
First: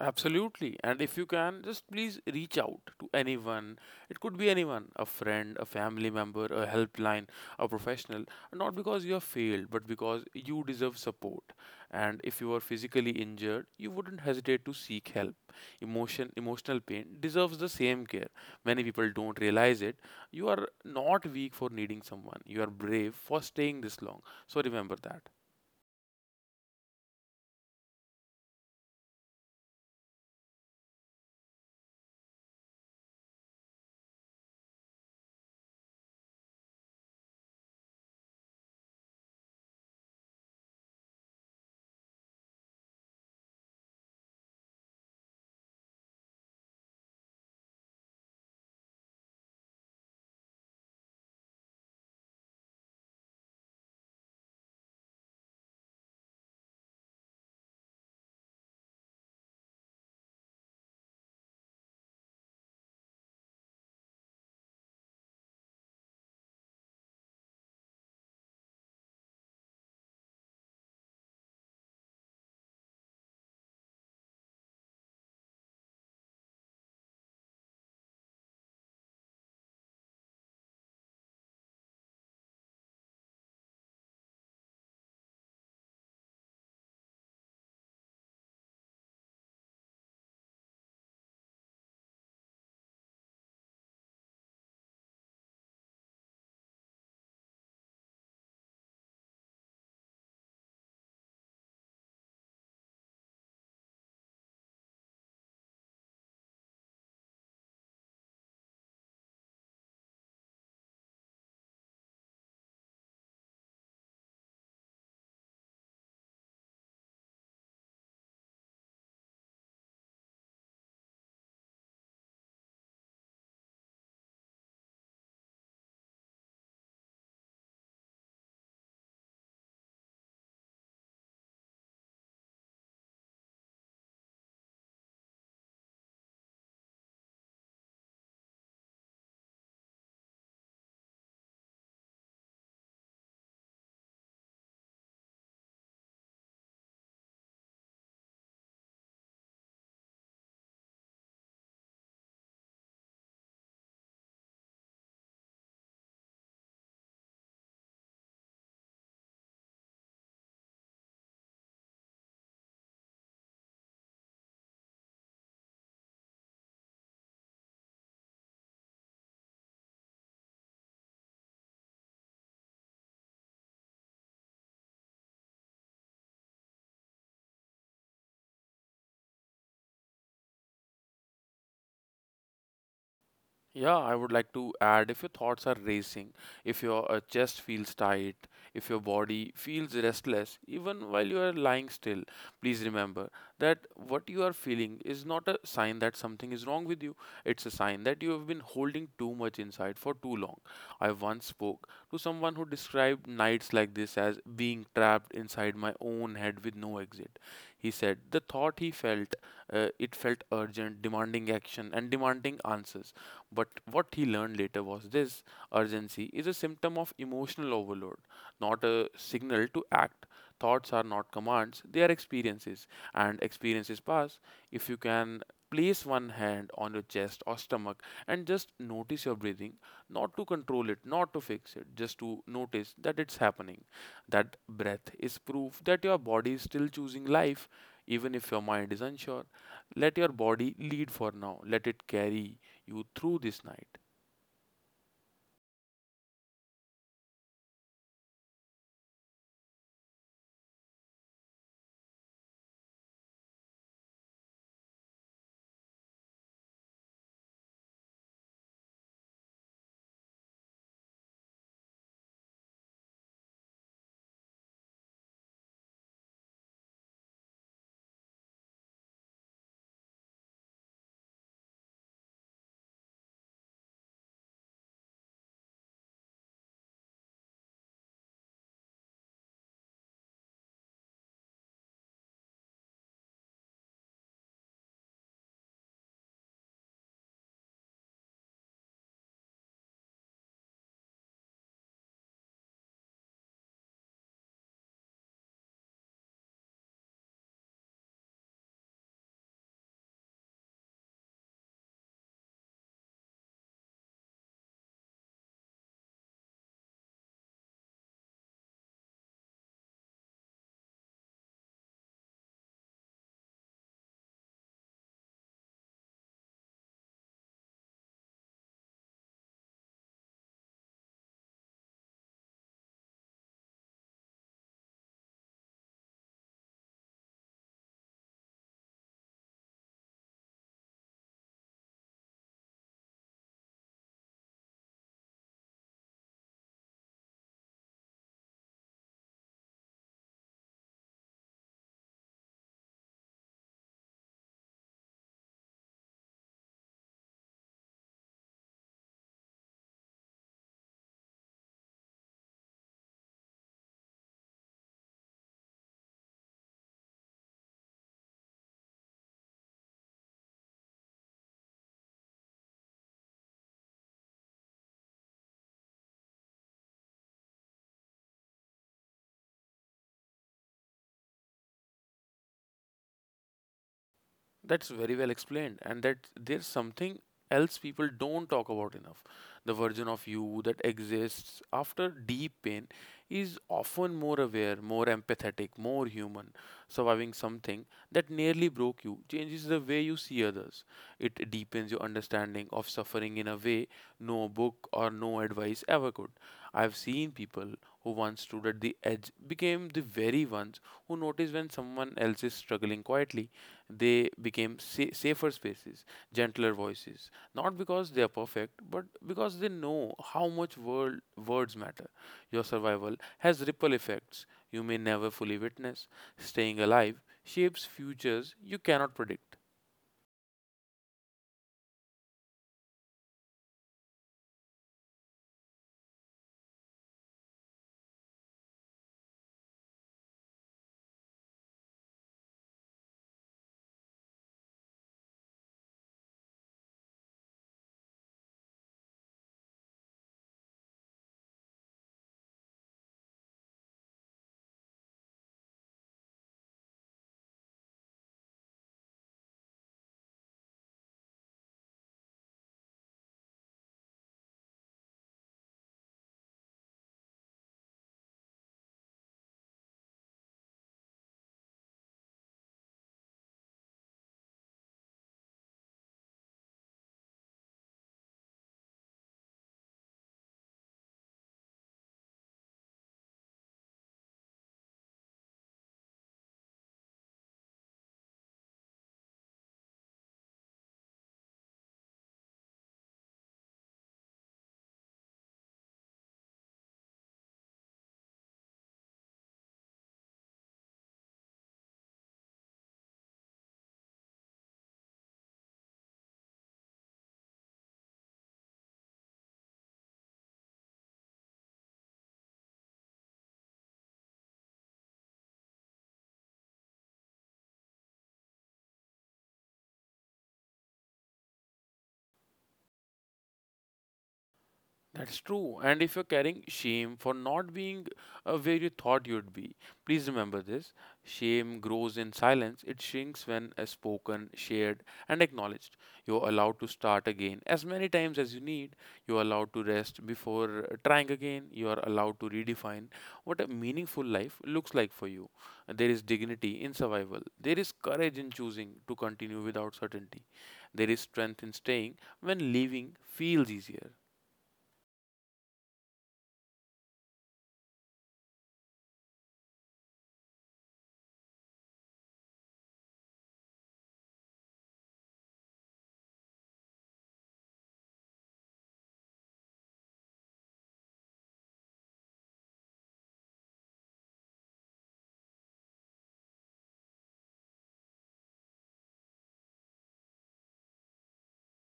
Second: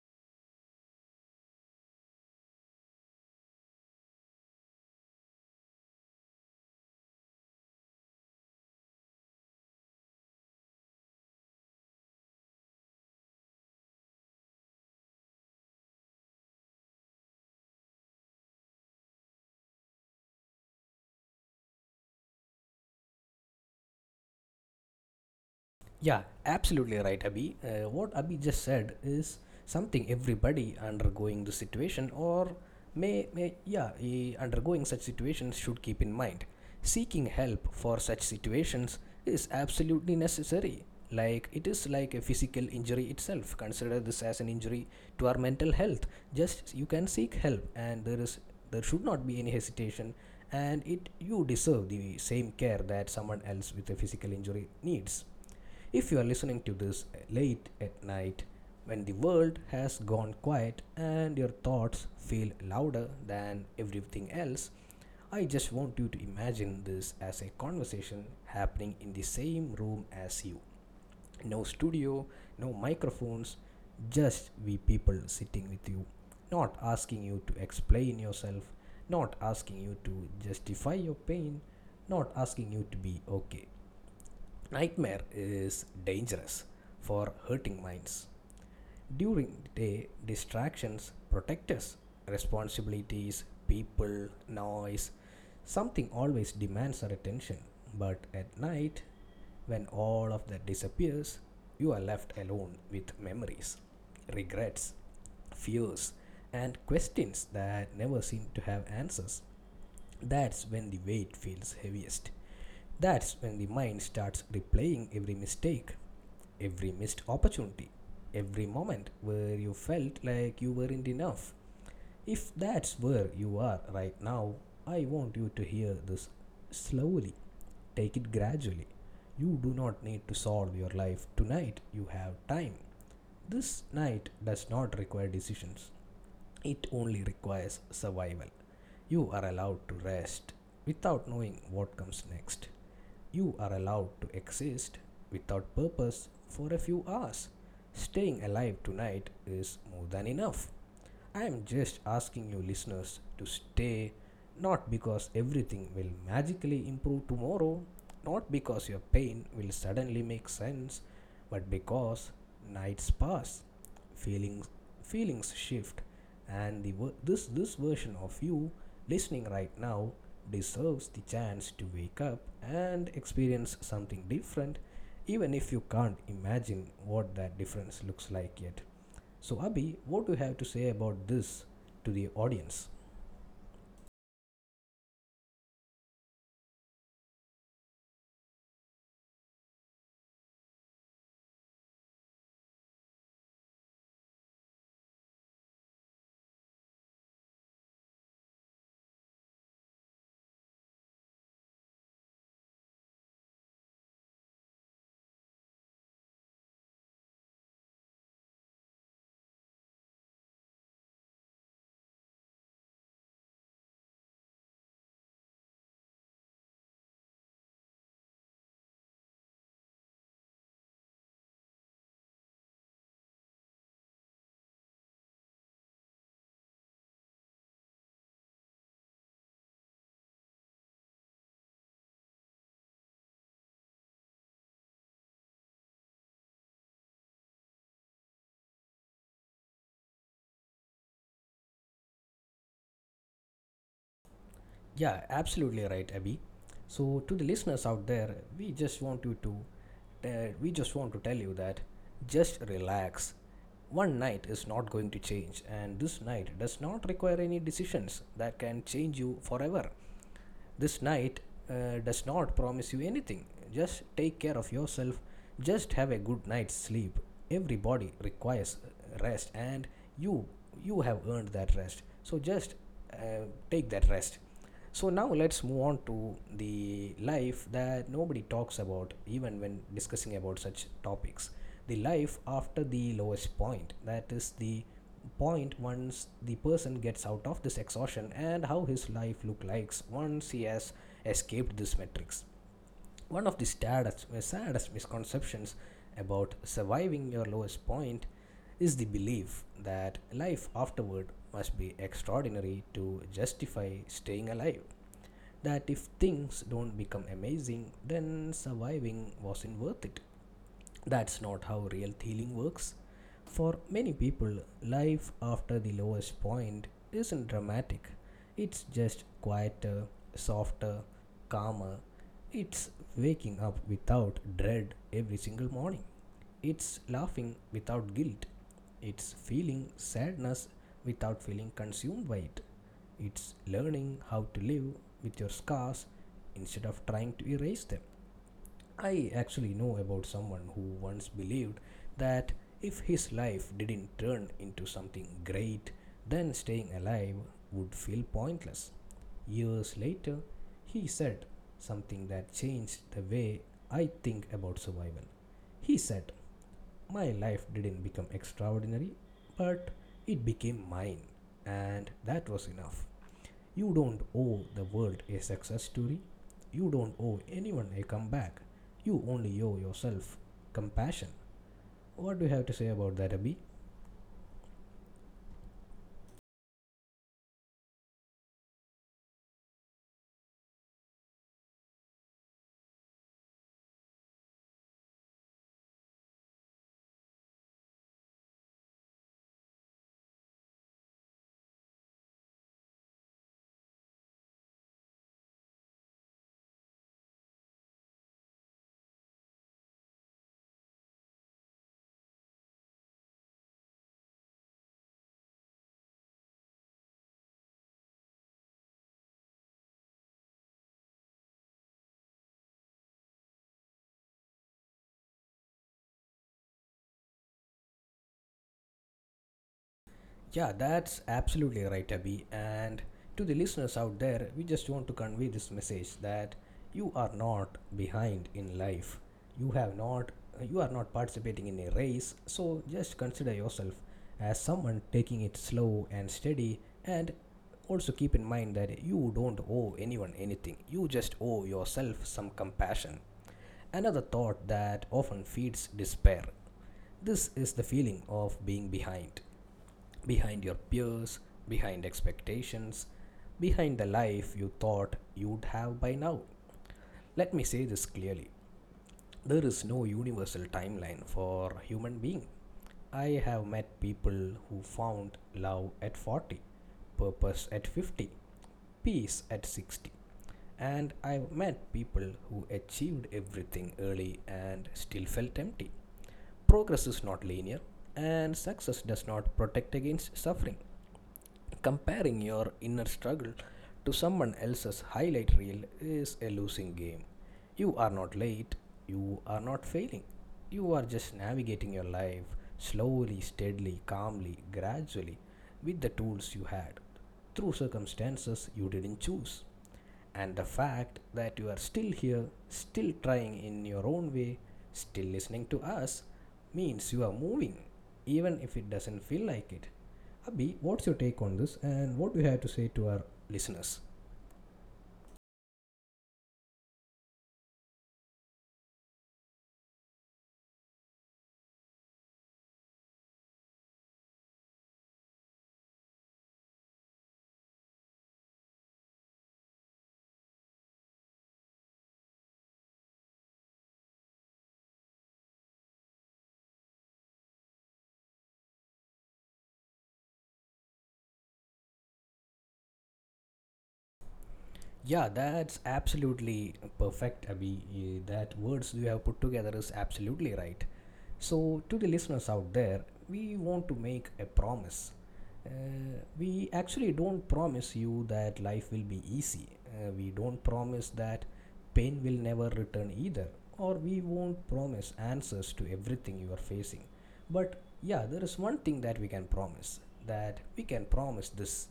B: Absolutely. And if you can, just please reach out to anyone. It could be anyone, a friend, a family member, a helpline, a professional. Not because you have failed, but because you deserve support. And if you are physically injured, you wouldn't hesitate to seek help. Emotion, emotional pain deserves the same care. Many people don't realize it. You are not weak for needing someone, you are brave for staying this long. So remember that.
A: Yeah, absolutely right, Abhi. What Abhi just said is something everybody undergoing the situation or undergoing such situations should keep in mind. Seeking help for such situations is absolutely necessary. Like it is like a physical injury itself. Consider this as an injury to our mental health. Just you can seek help, and there should not be any hesitation. And it you deserve the same care that someone else with a physical injury needs. If you are listening to this late at night, when the world has gone quiet and your thoughts feel louder than everything else, I just want you to imagine this as a conversation happening in the same room as you. No studio, no microphones, just we people sitting with you. Not asking you to explain yourself, not asking you to justify your pain, not asking you to be okay. Nightmare is dangerous for hurting minds. During the day, distractions protect us. Responsibilities, people, noise, something always demands our attention. But at night, when all of that disappears, you are left alone with memories, regrets, fears, and questions that never seem to have answers. That's when the weight feels heaviest. That's when the mind starts replaying every mistake, every missed opportunity, every moment where you felt like you weren't enough. If that's where you are right now, I want you to hear this slowly. Take it gradually. You do not need to solve your life tonight, you have time. This night does not require decisions. It only requires survival. You are allowed to rest without knowing what comes next. You are allowed to exist without purpose for a few hours. Staying alive tonight is more than enough. I am just asking you, listeners, to stay, not because everything will magically improve tomorrow, not because your pain will suddenly make sense, but because nights pass, feelings feelings shift, and this version of you listening right now deserves the chance to wake up and experience something different, even if you can't imagine what that difference looks like yet. So Abhi, what do you have to say about this to the audience?
B: Yeah, I would like to add, if your thoughts are racing, if your chest feels tight, if your body feels restless, even while you are lying still, please remember that what you are feeling is not a sign that something is wrong with you. It's a sign that you have been holding too much inside for too long. I once spoke to someone who described nights like this as being trapped inside my own head with no exit. He said the thought he felt, it felt urgent, demanding action, and demanding answers. But what he learned later was this: urgency is a symptom of emotional overload, not a signal to act. Thoughts are not commands, they are experiences, and experiences pass. If you can, place one hand on your chest or stomach and just notice your breathing, not to control it, not to fix it, just to notice that it's happening. That breath is proof that your body is still choosing life, even if your mind is unsure. Let your body lead for now, let it carry you through this night.
A: Yeah, absolutely right, Abby. So to the listeners out there, we just want you we just want to tell you that just relax. One night is not going to change, and this night does not require any decisions that can change you forever. This night does not promise you anything. Just take care of yourself. Just have a good night's sleep. Everybody requires rest, and you you have earned that rest. So just take that rest. So now let's move on to the life that nobody talks about, even when discussing about such topics. The life after the lowest point, that is the point once the person gets out of this exhaustion and how his life look like once he has escaped this matrix. One of the saddest misconceptions about surviving your lowest point is the belief that life afterward must be extraordinary to justify staying alive. That if things don't become amazing, then surviving wasn't worth it. That's not how real healing works. For many people, life after the lowest point isn't dramatic. It's just quieter, softer, calmer. It's waking up without dread every single morning. It's laughing without guilt. It's feeling sadness without feeling consumed by it. It's learning how to live with your scars instead of trying to erase them. I actually know about someone who once believed that if his life didn't turn into something great, then staying alive would feel pointless. Years later, he said something that changed the way I think about survival. He said, my life didn't become extraordinary, but it became mine, and that was enough. You don't owe the world a success story. You don't owe anyone a comeback. You only owe yourself compassion. What do you have to say about that, Abhi?
B: That's very well explained, and that there's something else people don't talk about enough. The version of you that exists after deep pain is often more aware, more empathetic, more human. Surviving something that nearly broke you changes the way you see others. It deepens your understanding of suffering in a way no book or no advice ever could. I've seen people who once stood at the edge became the very ones who notice when someone else is struggling quietly. They became safer spaces, gentler voices, not because they are perfect, but because they know how much world words matter. Your survival has ripple effects you may never fully witness. Staying alive shapes futures you cannot predict.
A: Yeah, that's absolutely right, Abhi. And to the listeners out there, we just want to convey this message that you are not behind in life. You have not you are not participating in a race, so just consider yourself as someone taking it slow and steady, and also keep in mind that you don't owe anyone anything. You just owe yourself some compassion. Another thought that often feeds despair. This is the feeling of being behind, behind your peers, behind expectations, behind the life you thought you'd have by now. Let me say this clearly: there is no universal timeline for human being. I have met people who found love at 40, purpose at 50, peace at 60, and I've met people who achieved everything early and still felt empty. Progress is not linear, and success does not protect against suffering. Comparing your inner struggle to someone else's highlight reel is a losing game. You are not late, you are not failing. You are just navigating your life slowly, steadily, calmly, gradually, with the tools you had, through circumstances you didn't choose. And the fact that you are still here, still trying in your own way, still listening to us, means you are moving, even if it doesn't feel like it. Abhi, what's your take on this and what do you have to say to our listeners?
B: That's true. And if you're carrying shame for not being where you thought you'd be, please remember this. Shame grows in silence, it shrinks when spoken, shared, and acknowledged. You're allowed to start again as many times as you need. You're allowed to rest before trying again. You're allowed to redefine what a meaningful life looks like for you. There is dignity in survival, there is courage in choosing to continue without certainty, there is strength in staying when leaving feels easier.
A: Yeah, that's absolutely perfect, Abhi. Eh, That words you have put together is absolutely right. So, to the listeners out there, we want to make a promise. Uh, we actually don't promise you that life will be easy. We don't promise that pain will never return either, or we won't promise answers to everything you are facing. But yeah, there is one thing that we can promise, this:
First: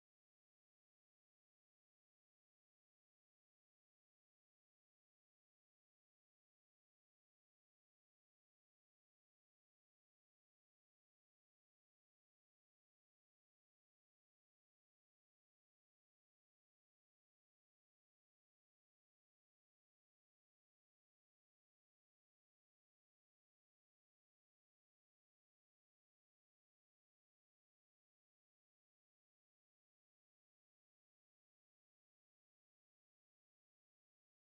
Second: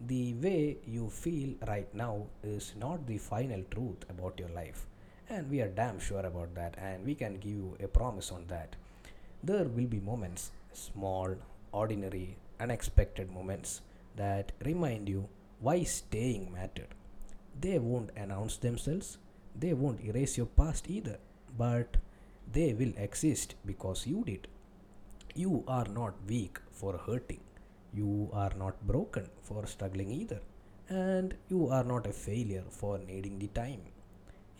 A: the way you feel right now is not the final truth about your life, and we are damn sure about that, and we can give you a promise on that. There will be moments, small, ordinary, unexpected moments, that remind you why staying mattered. They won't announce themselves, they won't erase your past either, but they will exist because you did. You are not weak for hurting. You are not broken for struggling either. And you are not a failure for needing the time.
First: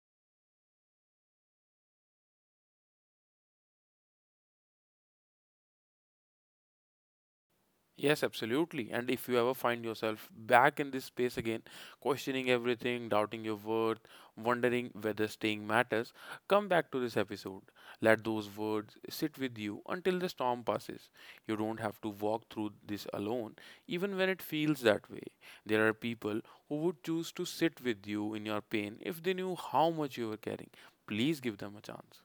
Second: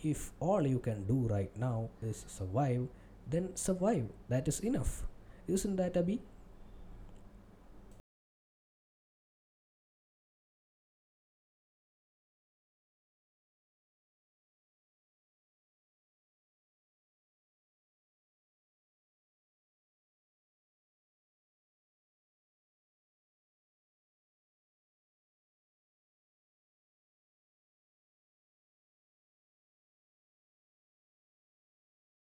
A: If all you can do right now is survive, then survive. That is enough. Isn't that, Abhi?
B: Yes, absolutely. And if you ever find yourself back in this space again, questioning everything, doubting your worth, wondering whether staying matters, come back to this episode. Let those words sit with you until the storm passes. You don't have to walk through this alone, even when it feels that way. There are people who would choose to sit with you in your pain if they knew how much you were carrying. Please give them a chance.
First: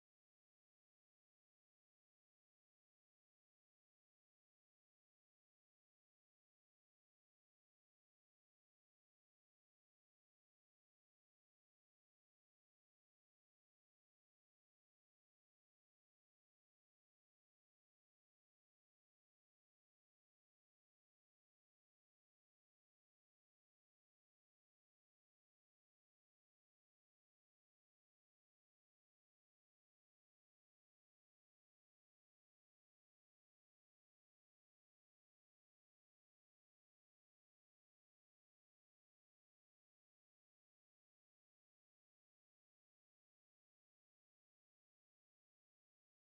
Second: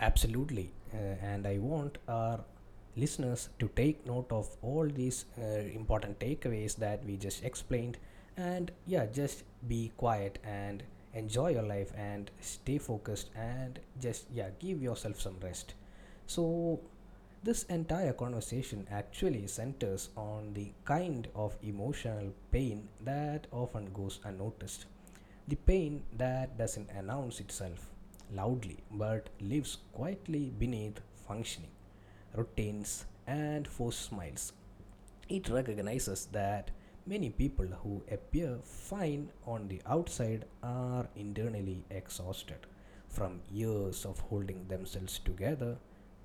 A: Absolutely. And I want our listeners to take note of all these important takeaways that we just explained. And yeah, just be quiet and enjoy your life and stay focused and just, yeah, give yourself some rest. So, this entire conversation actually centers on the kind of emotional pain that often goes unnoticed, the pain that doesn't announce itself loudly but lives quietly beneath functioning, routines, and forced smiles. It recognizes that many people who appear fine on the outside are internally exhausted from years of holding themselves together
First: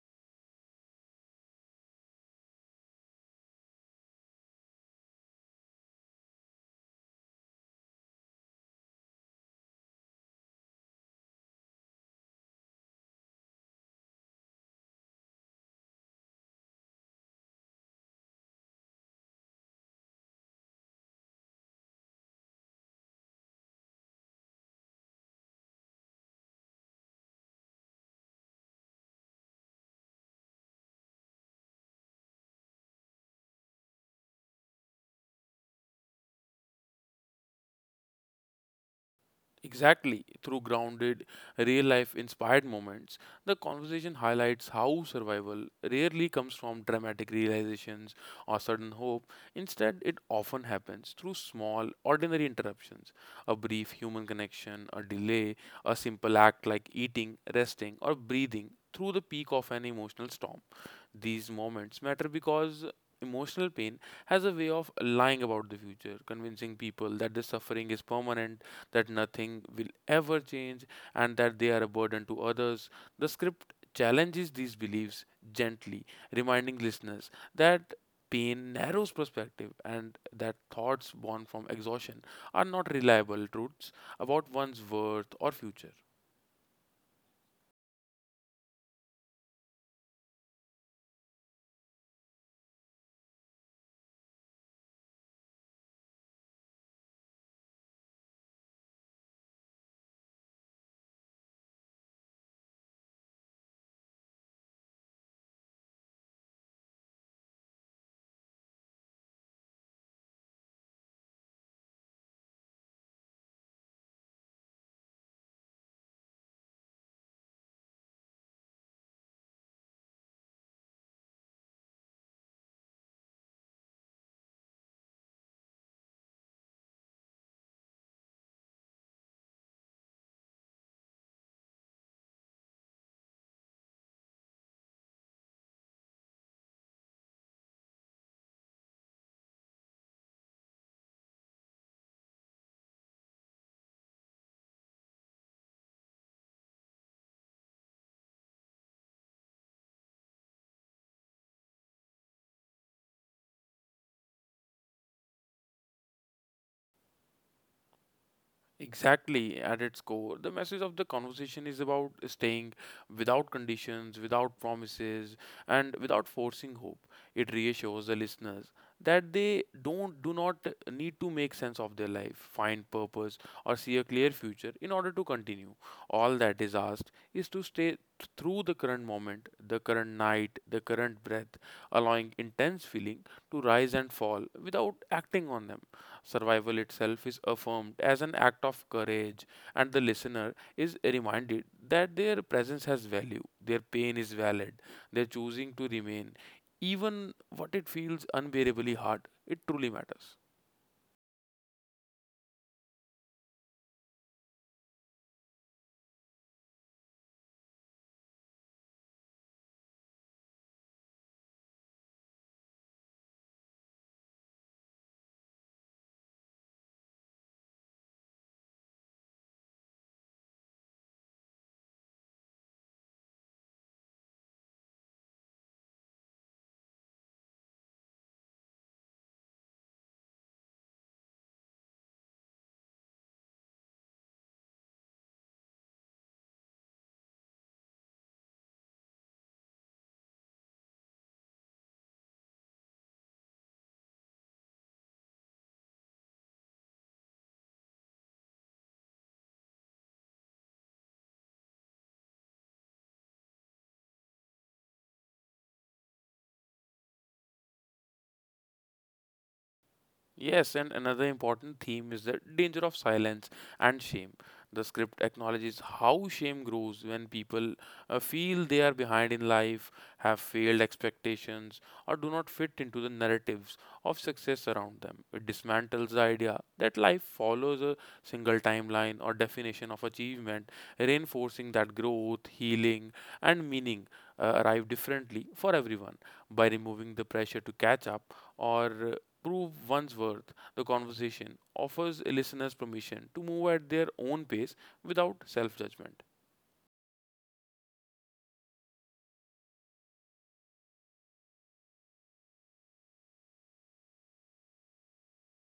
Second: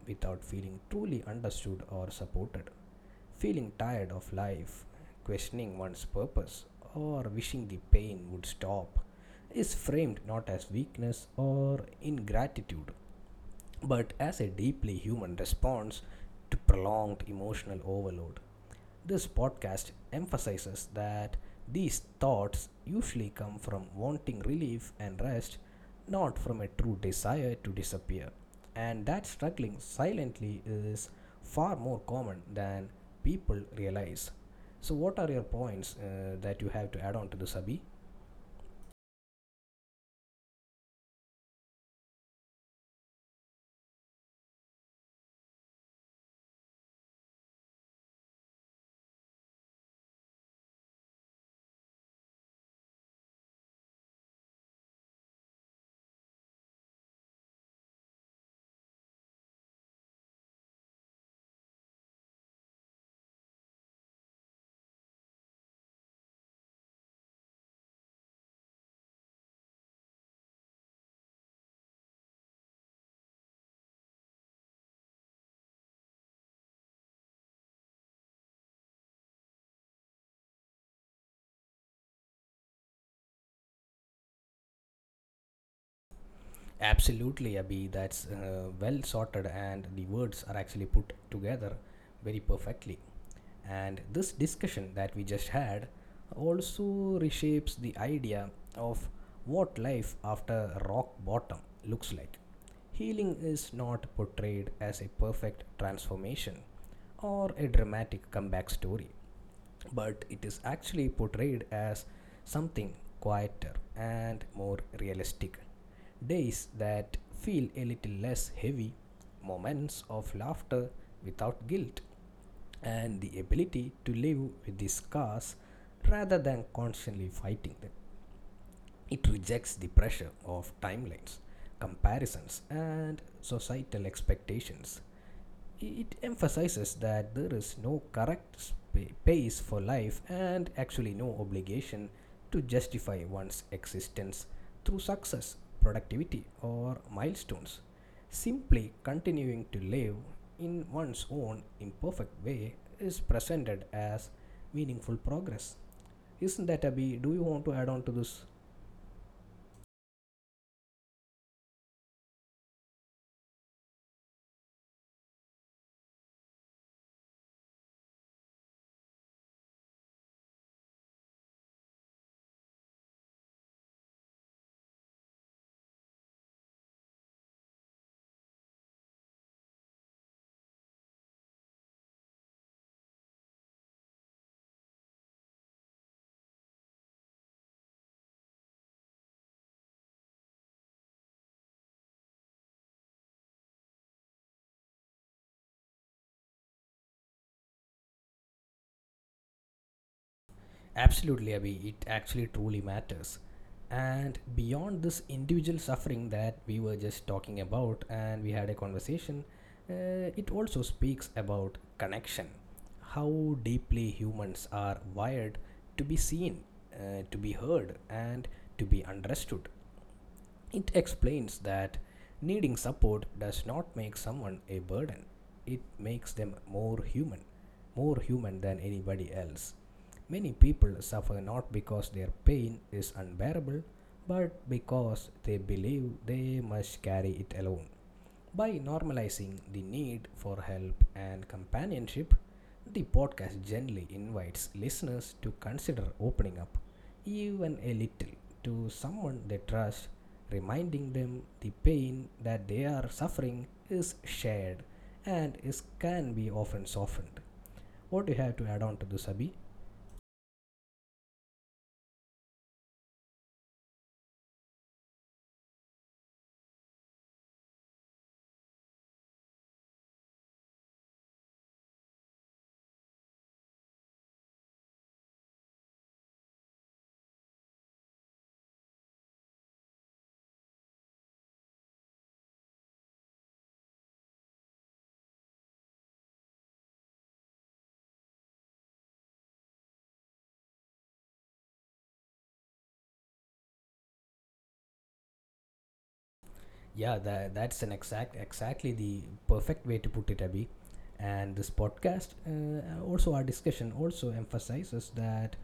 A: without feeling truly understood or supported. Feeling tired of life, questioning one's purpose, or wishing the pain would stop is framed not as weakness or ingratitude, but as a deeply human response to prolonged emotional overload. This podcast emphasizes that these thoughts usually come from wanting relief and rest, not from a true desire to disappear. And that struggling silently is far more common than people realize. So, what are your points that you have to add on to this, Abhi?
B: Exactly. Through grounded, real life inspired moments, the conversation highlights how survival rarely comes from dramatic realizations or sudden hope. Instead, it often happens through small, ordinary interruptions, a brief human connection, a delay, a simple act like eating, resting, or breathing through the peak of an emotional storm. These moments matter because emotional pain has a way of lying about the future, convincing people that the suffering is permanent, that nothing will ever change, and that they are a burden to others. The script challenges these beliefs gently, reminding listeners that pain narrows perspective and that thoughts born from exhaustion are not reliable truths about one's worth or future.
A: Absolutely, Abhi. That's well sorted, and the words are actually put together very perfectly. And this discussion that we just had also reshapes the idea of what life after rock bottom looks like. Healing is not portrayed as a perfect transformation or a dramatic comeback story, but it is actually portrayed as something quieter and more realistic. Days that feel a little less heavy, moments of laughter without guilt, and the ability to live with the scars rather than constantly fighting them. It rejects the pressure of timelines, comparisons, and societal expectations, it emphasizes that there is no correct pace for life and actually no obligation to justify one's existence through success, productivity, or milestones. Simply continuing to live in one's own imperfect way is presented as meaningful progress. Isn't that, Abhi? Do you want to add on to this?
B: Exactly, at its core, the message of the conversation is about staying without conditions, without promises, and without forcing hope. It reassures the listeners that they don't do not need to make sense of their life, find purpose, or see a clear future in order to continue. All that is asked is to stay through the current moment, the current night, the current breath, allowing intense feeling to rise and fall without acting on them. Survival itself is affirmed as an act of courage, and the listener is reminded that their presence has value, their pain is valid, their choosing to remain, even what it feels unbearably hard, it truly matters.
A: Absolutely, Abhi. It actually truly matters. And beyond this individual suffering that we were just talking about, and we had a conversation, uh, it also speaks about connection. How deeply humans are wired to be seen, to be heard, and to be understood. It explains that needing support does not make someone a burden, it makes them more human than anybody else. Many people suffer not because their pain is unbearable, but because they believe they must carry it alone. By normalizing the need for help and companionship, the podcast generally invites listeners to consider opening up, even a little, to someone they trust, reminding them the pain that they are suffering is shared and is can be often softened. What do you have to add on to this, Abhi?
B: Yes, and another important theme is the danger of silence and shame. The script acknowledges how shame grows when people feel they are behind in life, have failed expectations, or do not fit into the narratives of success around them. It dismantles the idea that life follows a single timeline or definition of achievement, reinforcing that growth, healing, and meaning arrive differently for everyone. By removing the pressure to catch up, or prove one's worth, the conversation offers listeners permission to move at their own pace without self judgment.
A: Yeah, that, that's an exact exactly the perfect way to put it, Abby. And this podcast, also our discussion, also emphasizes that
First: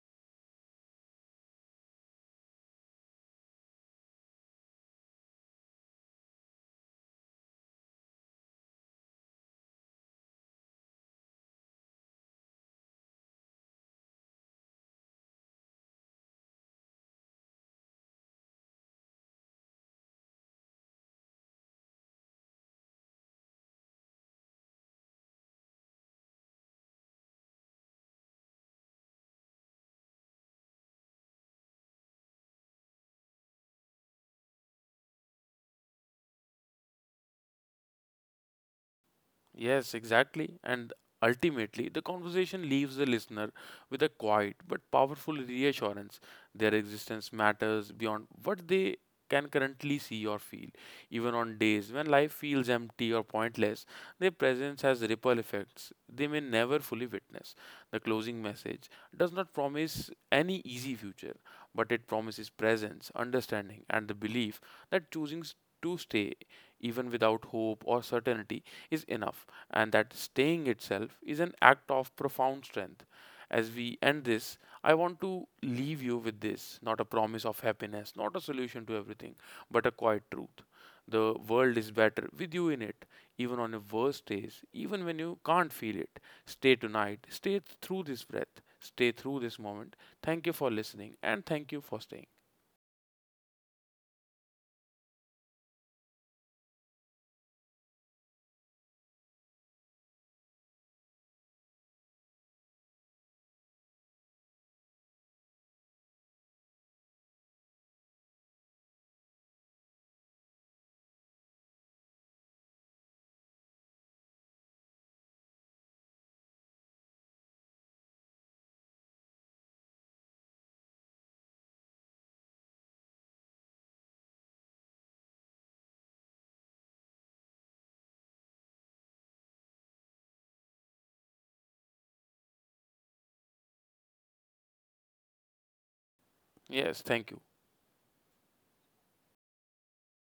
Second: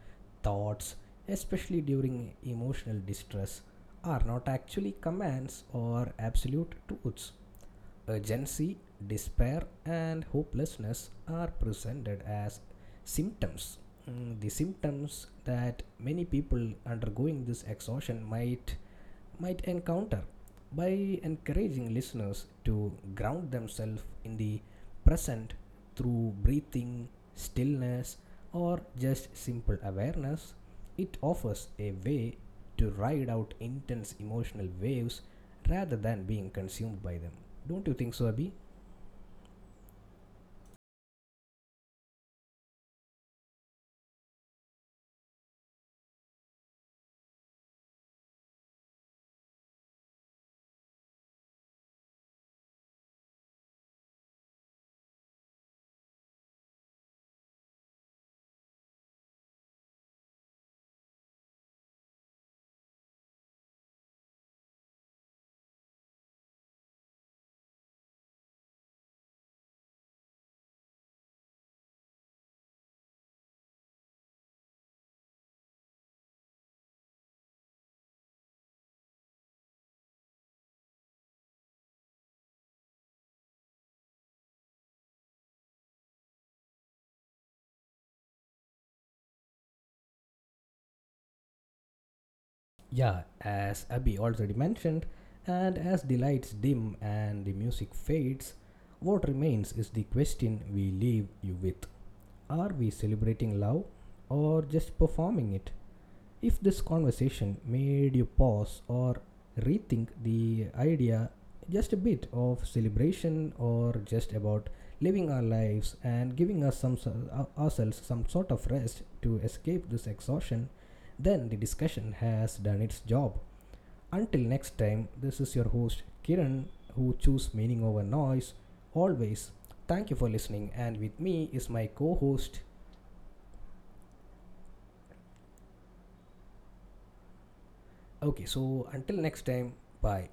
A: thoughts, especially during emotional distress, are not actually commands or absolute truths. Urgency, despair, and hopelessness are presented as symptoms. The symptoms that many people undergoing this exhaustion might encounter by encouraging listeners to ground themselves in the present through breathing, stillness, or just simple awareness, it offers a way to ride out intense emotional waves rather than being consumed by them. Don't you think so, Abhi?
B: Yes, exactly. And ultimately, the conversation leaves the listener with a quiet but powerful reassurance, their existence matters beyond what they can currently see or feel. Even on days when life feels empty or pointless, their presence has ripple effects they may never fully witness. The closing message does not promise any easy future, but it promises presence, understanding, and the belief that to stay, even without hope or certainty, is enough, and that staying itself is an act of profound strength. As we end this, I want to leave you with this, not a promise of happiness, not a solution to everything, but a quiet truth. The world is better with you in it, even on your worst days, even when you can't feel it. Stay tonight, stay through this breath, stay through this moment. Thank you for listening, and thank you for staying.
A: Yeah, as Abhi already mentioned, and as the lights dim and the music fades, what remains is the question we leave you with: are we celebrating love or just performing it? If this conversation made you pause or rethink the idea just a bit of celebration or just about living our lives and giving ourselves some sort of rest to escape this exhaustion, then the discussion has done its job. Until next time, this is your host Kiran, who choose meaning over noise always. Thank you for listening and with me is my co-host.
B: Yes, thank you.
A: Okay, so until next time, bye.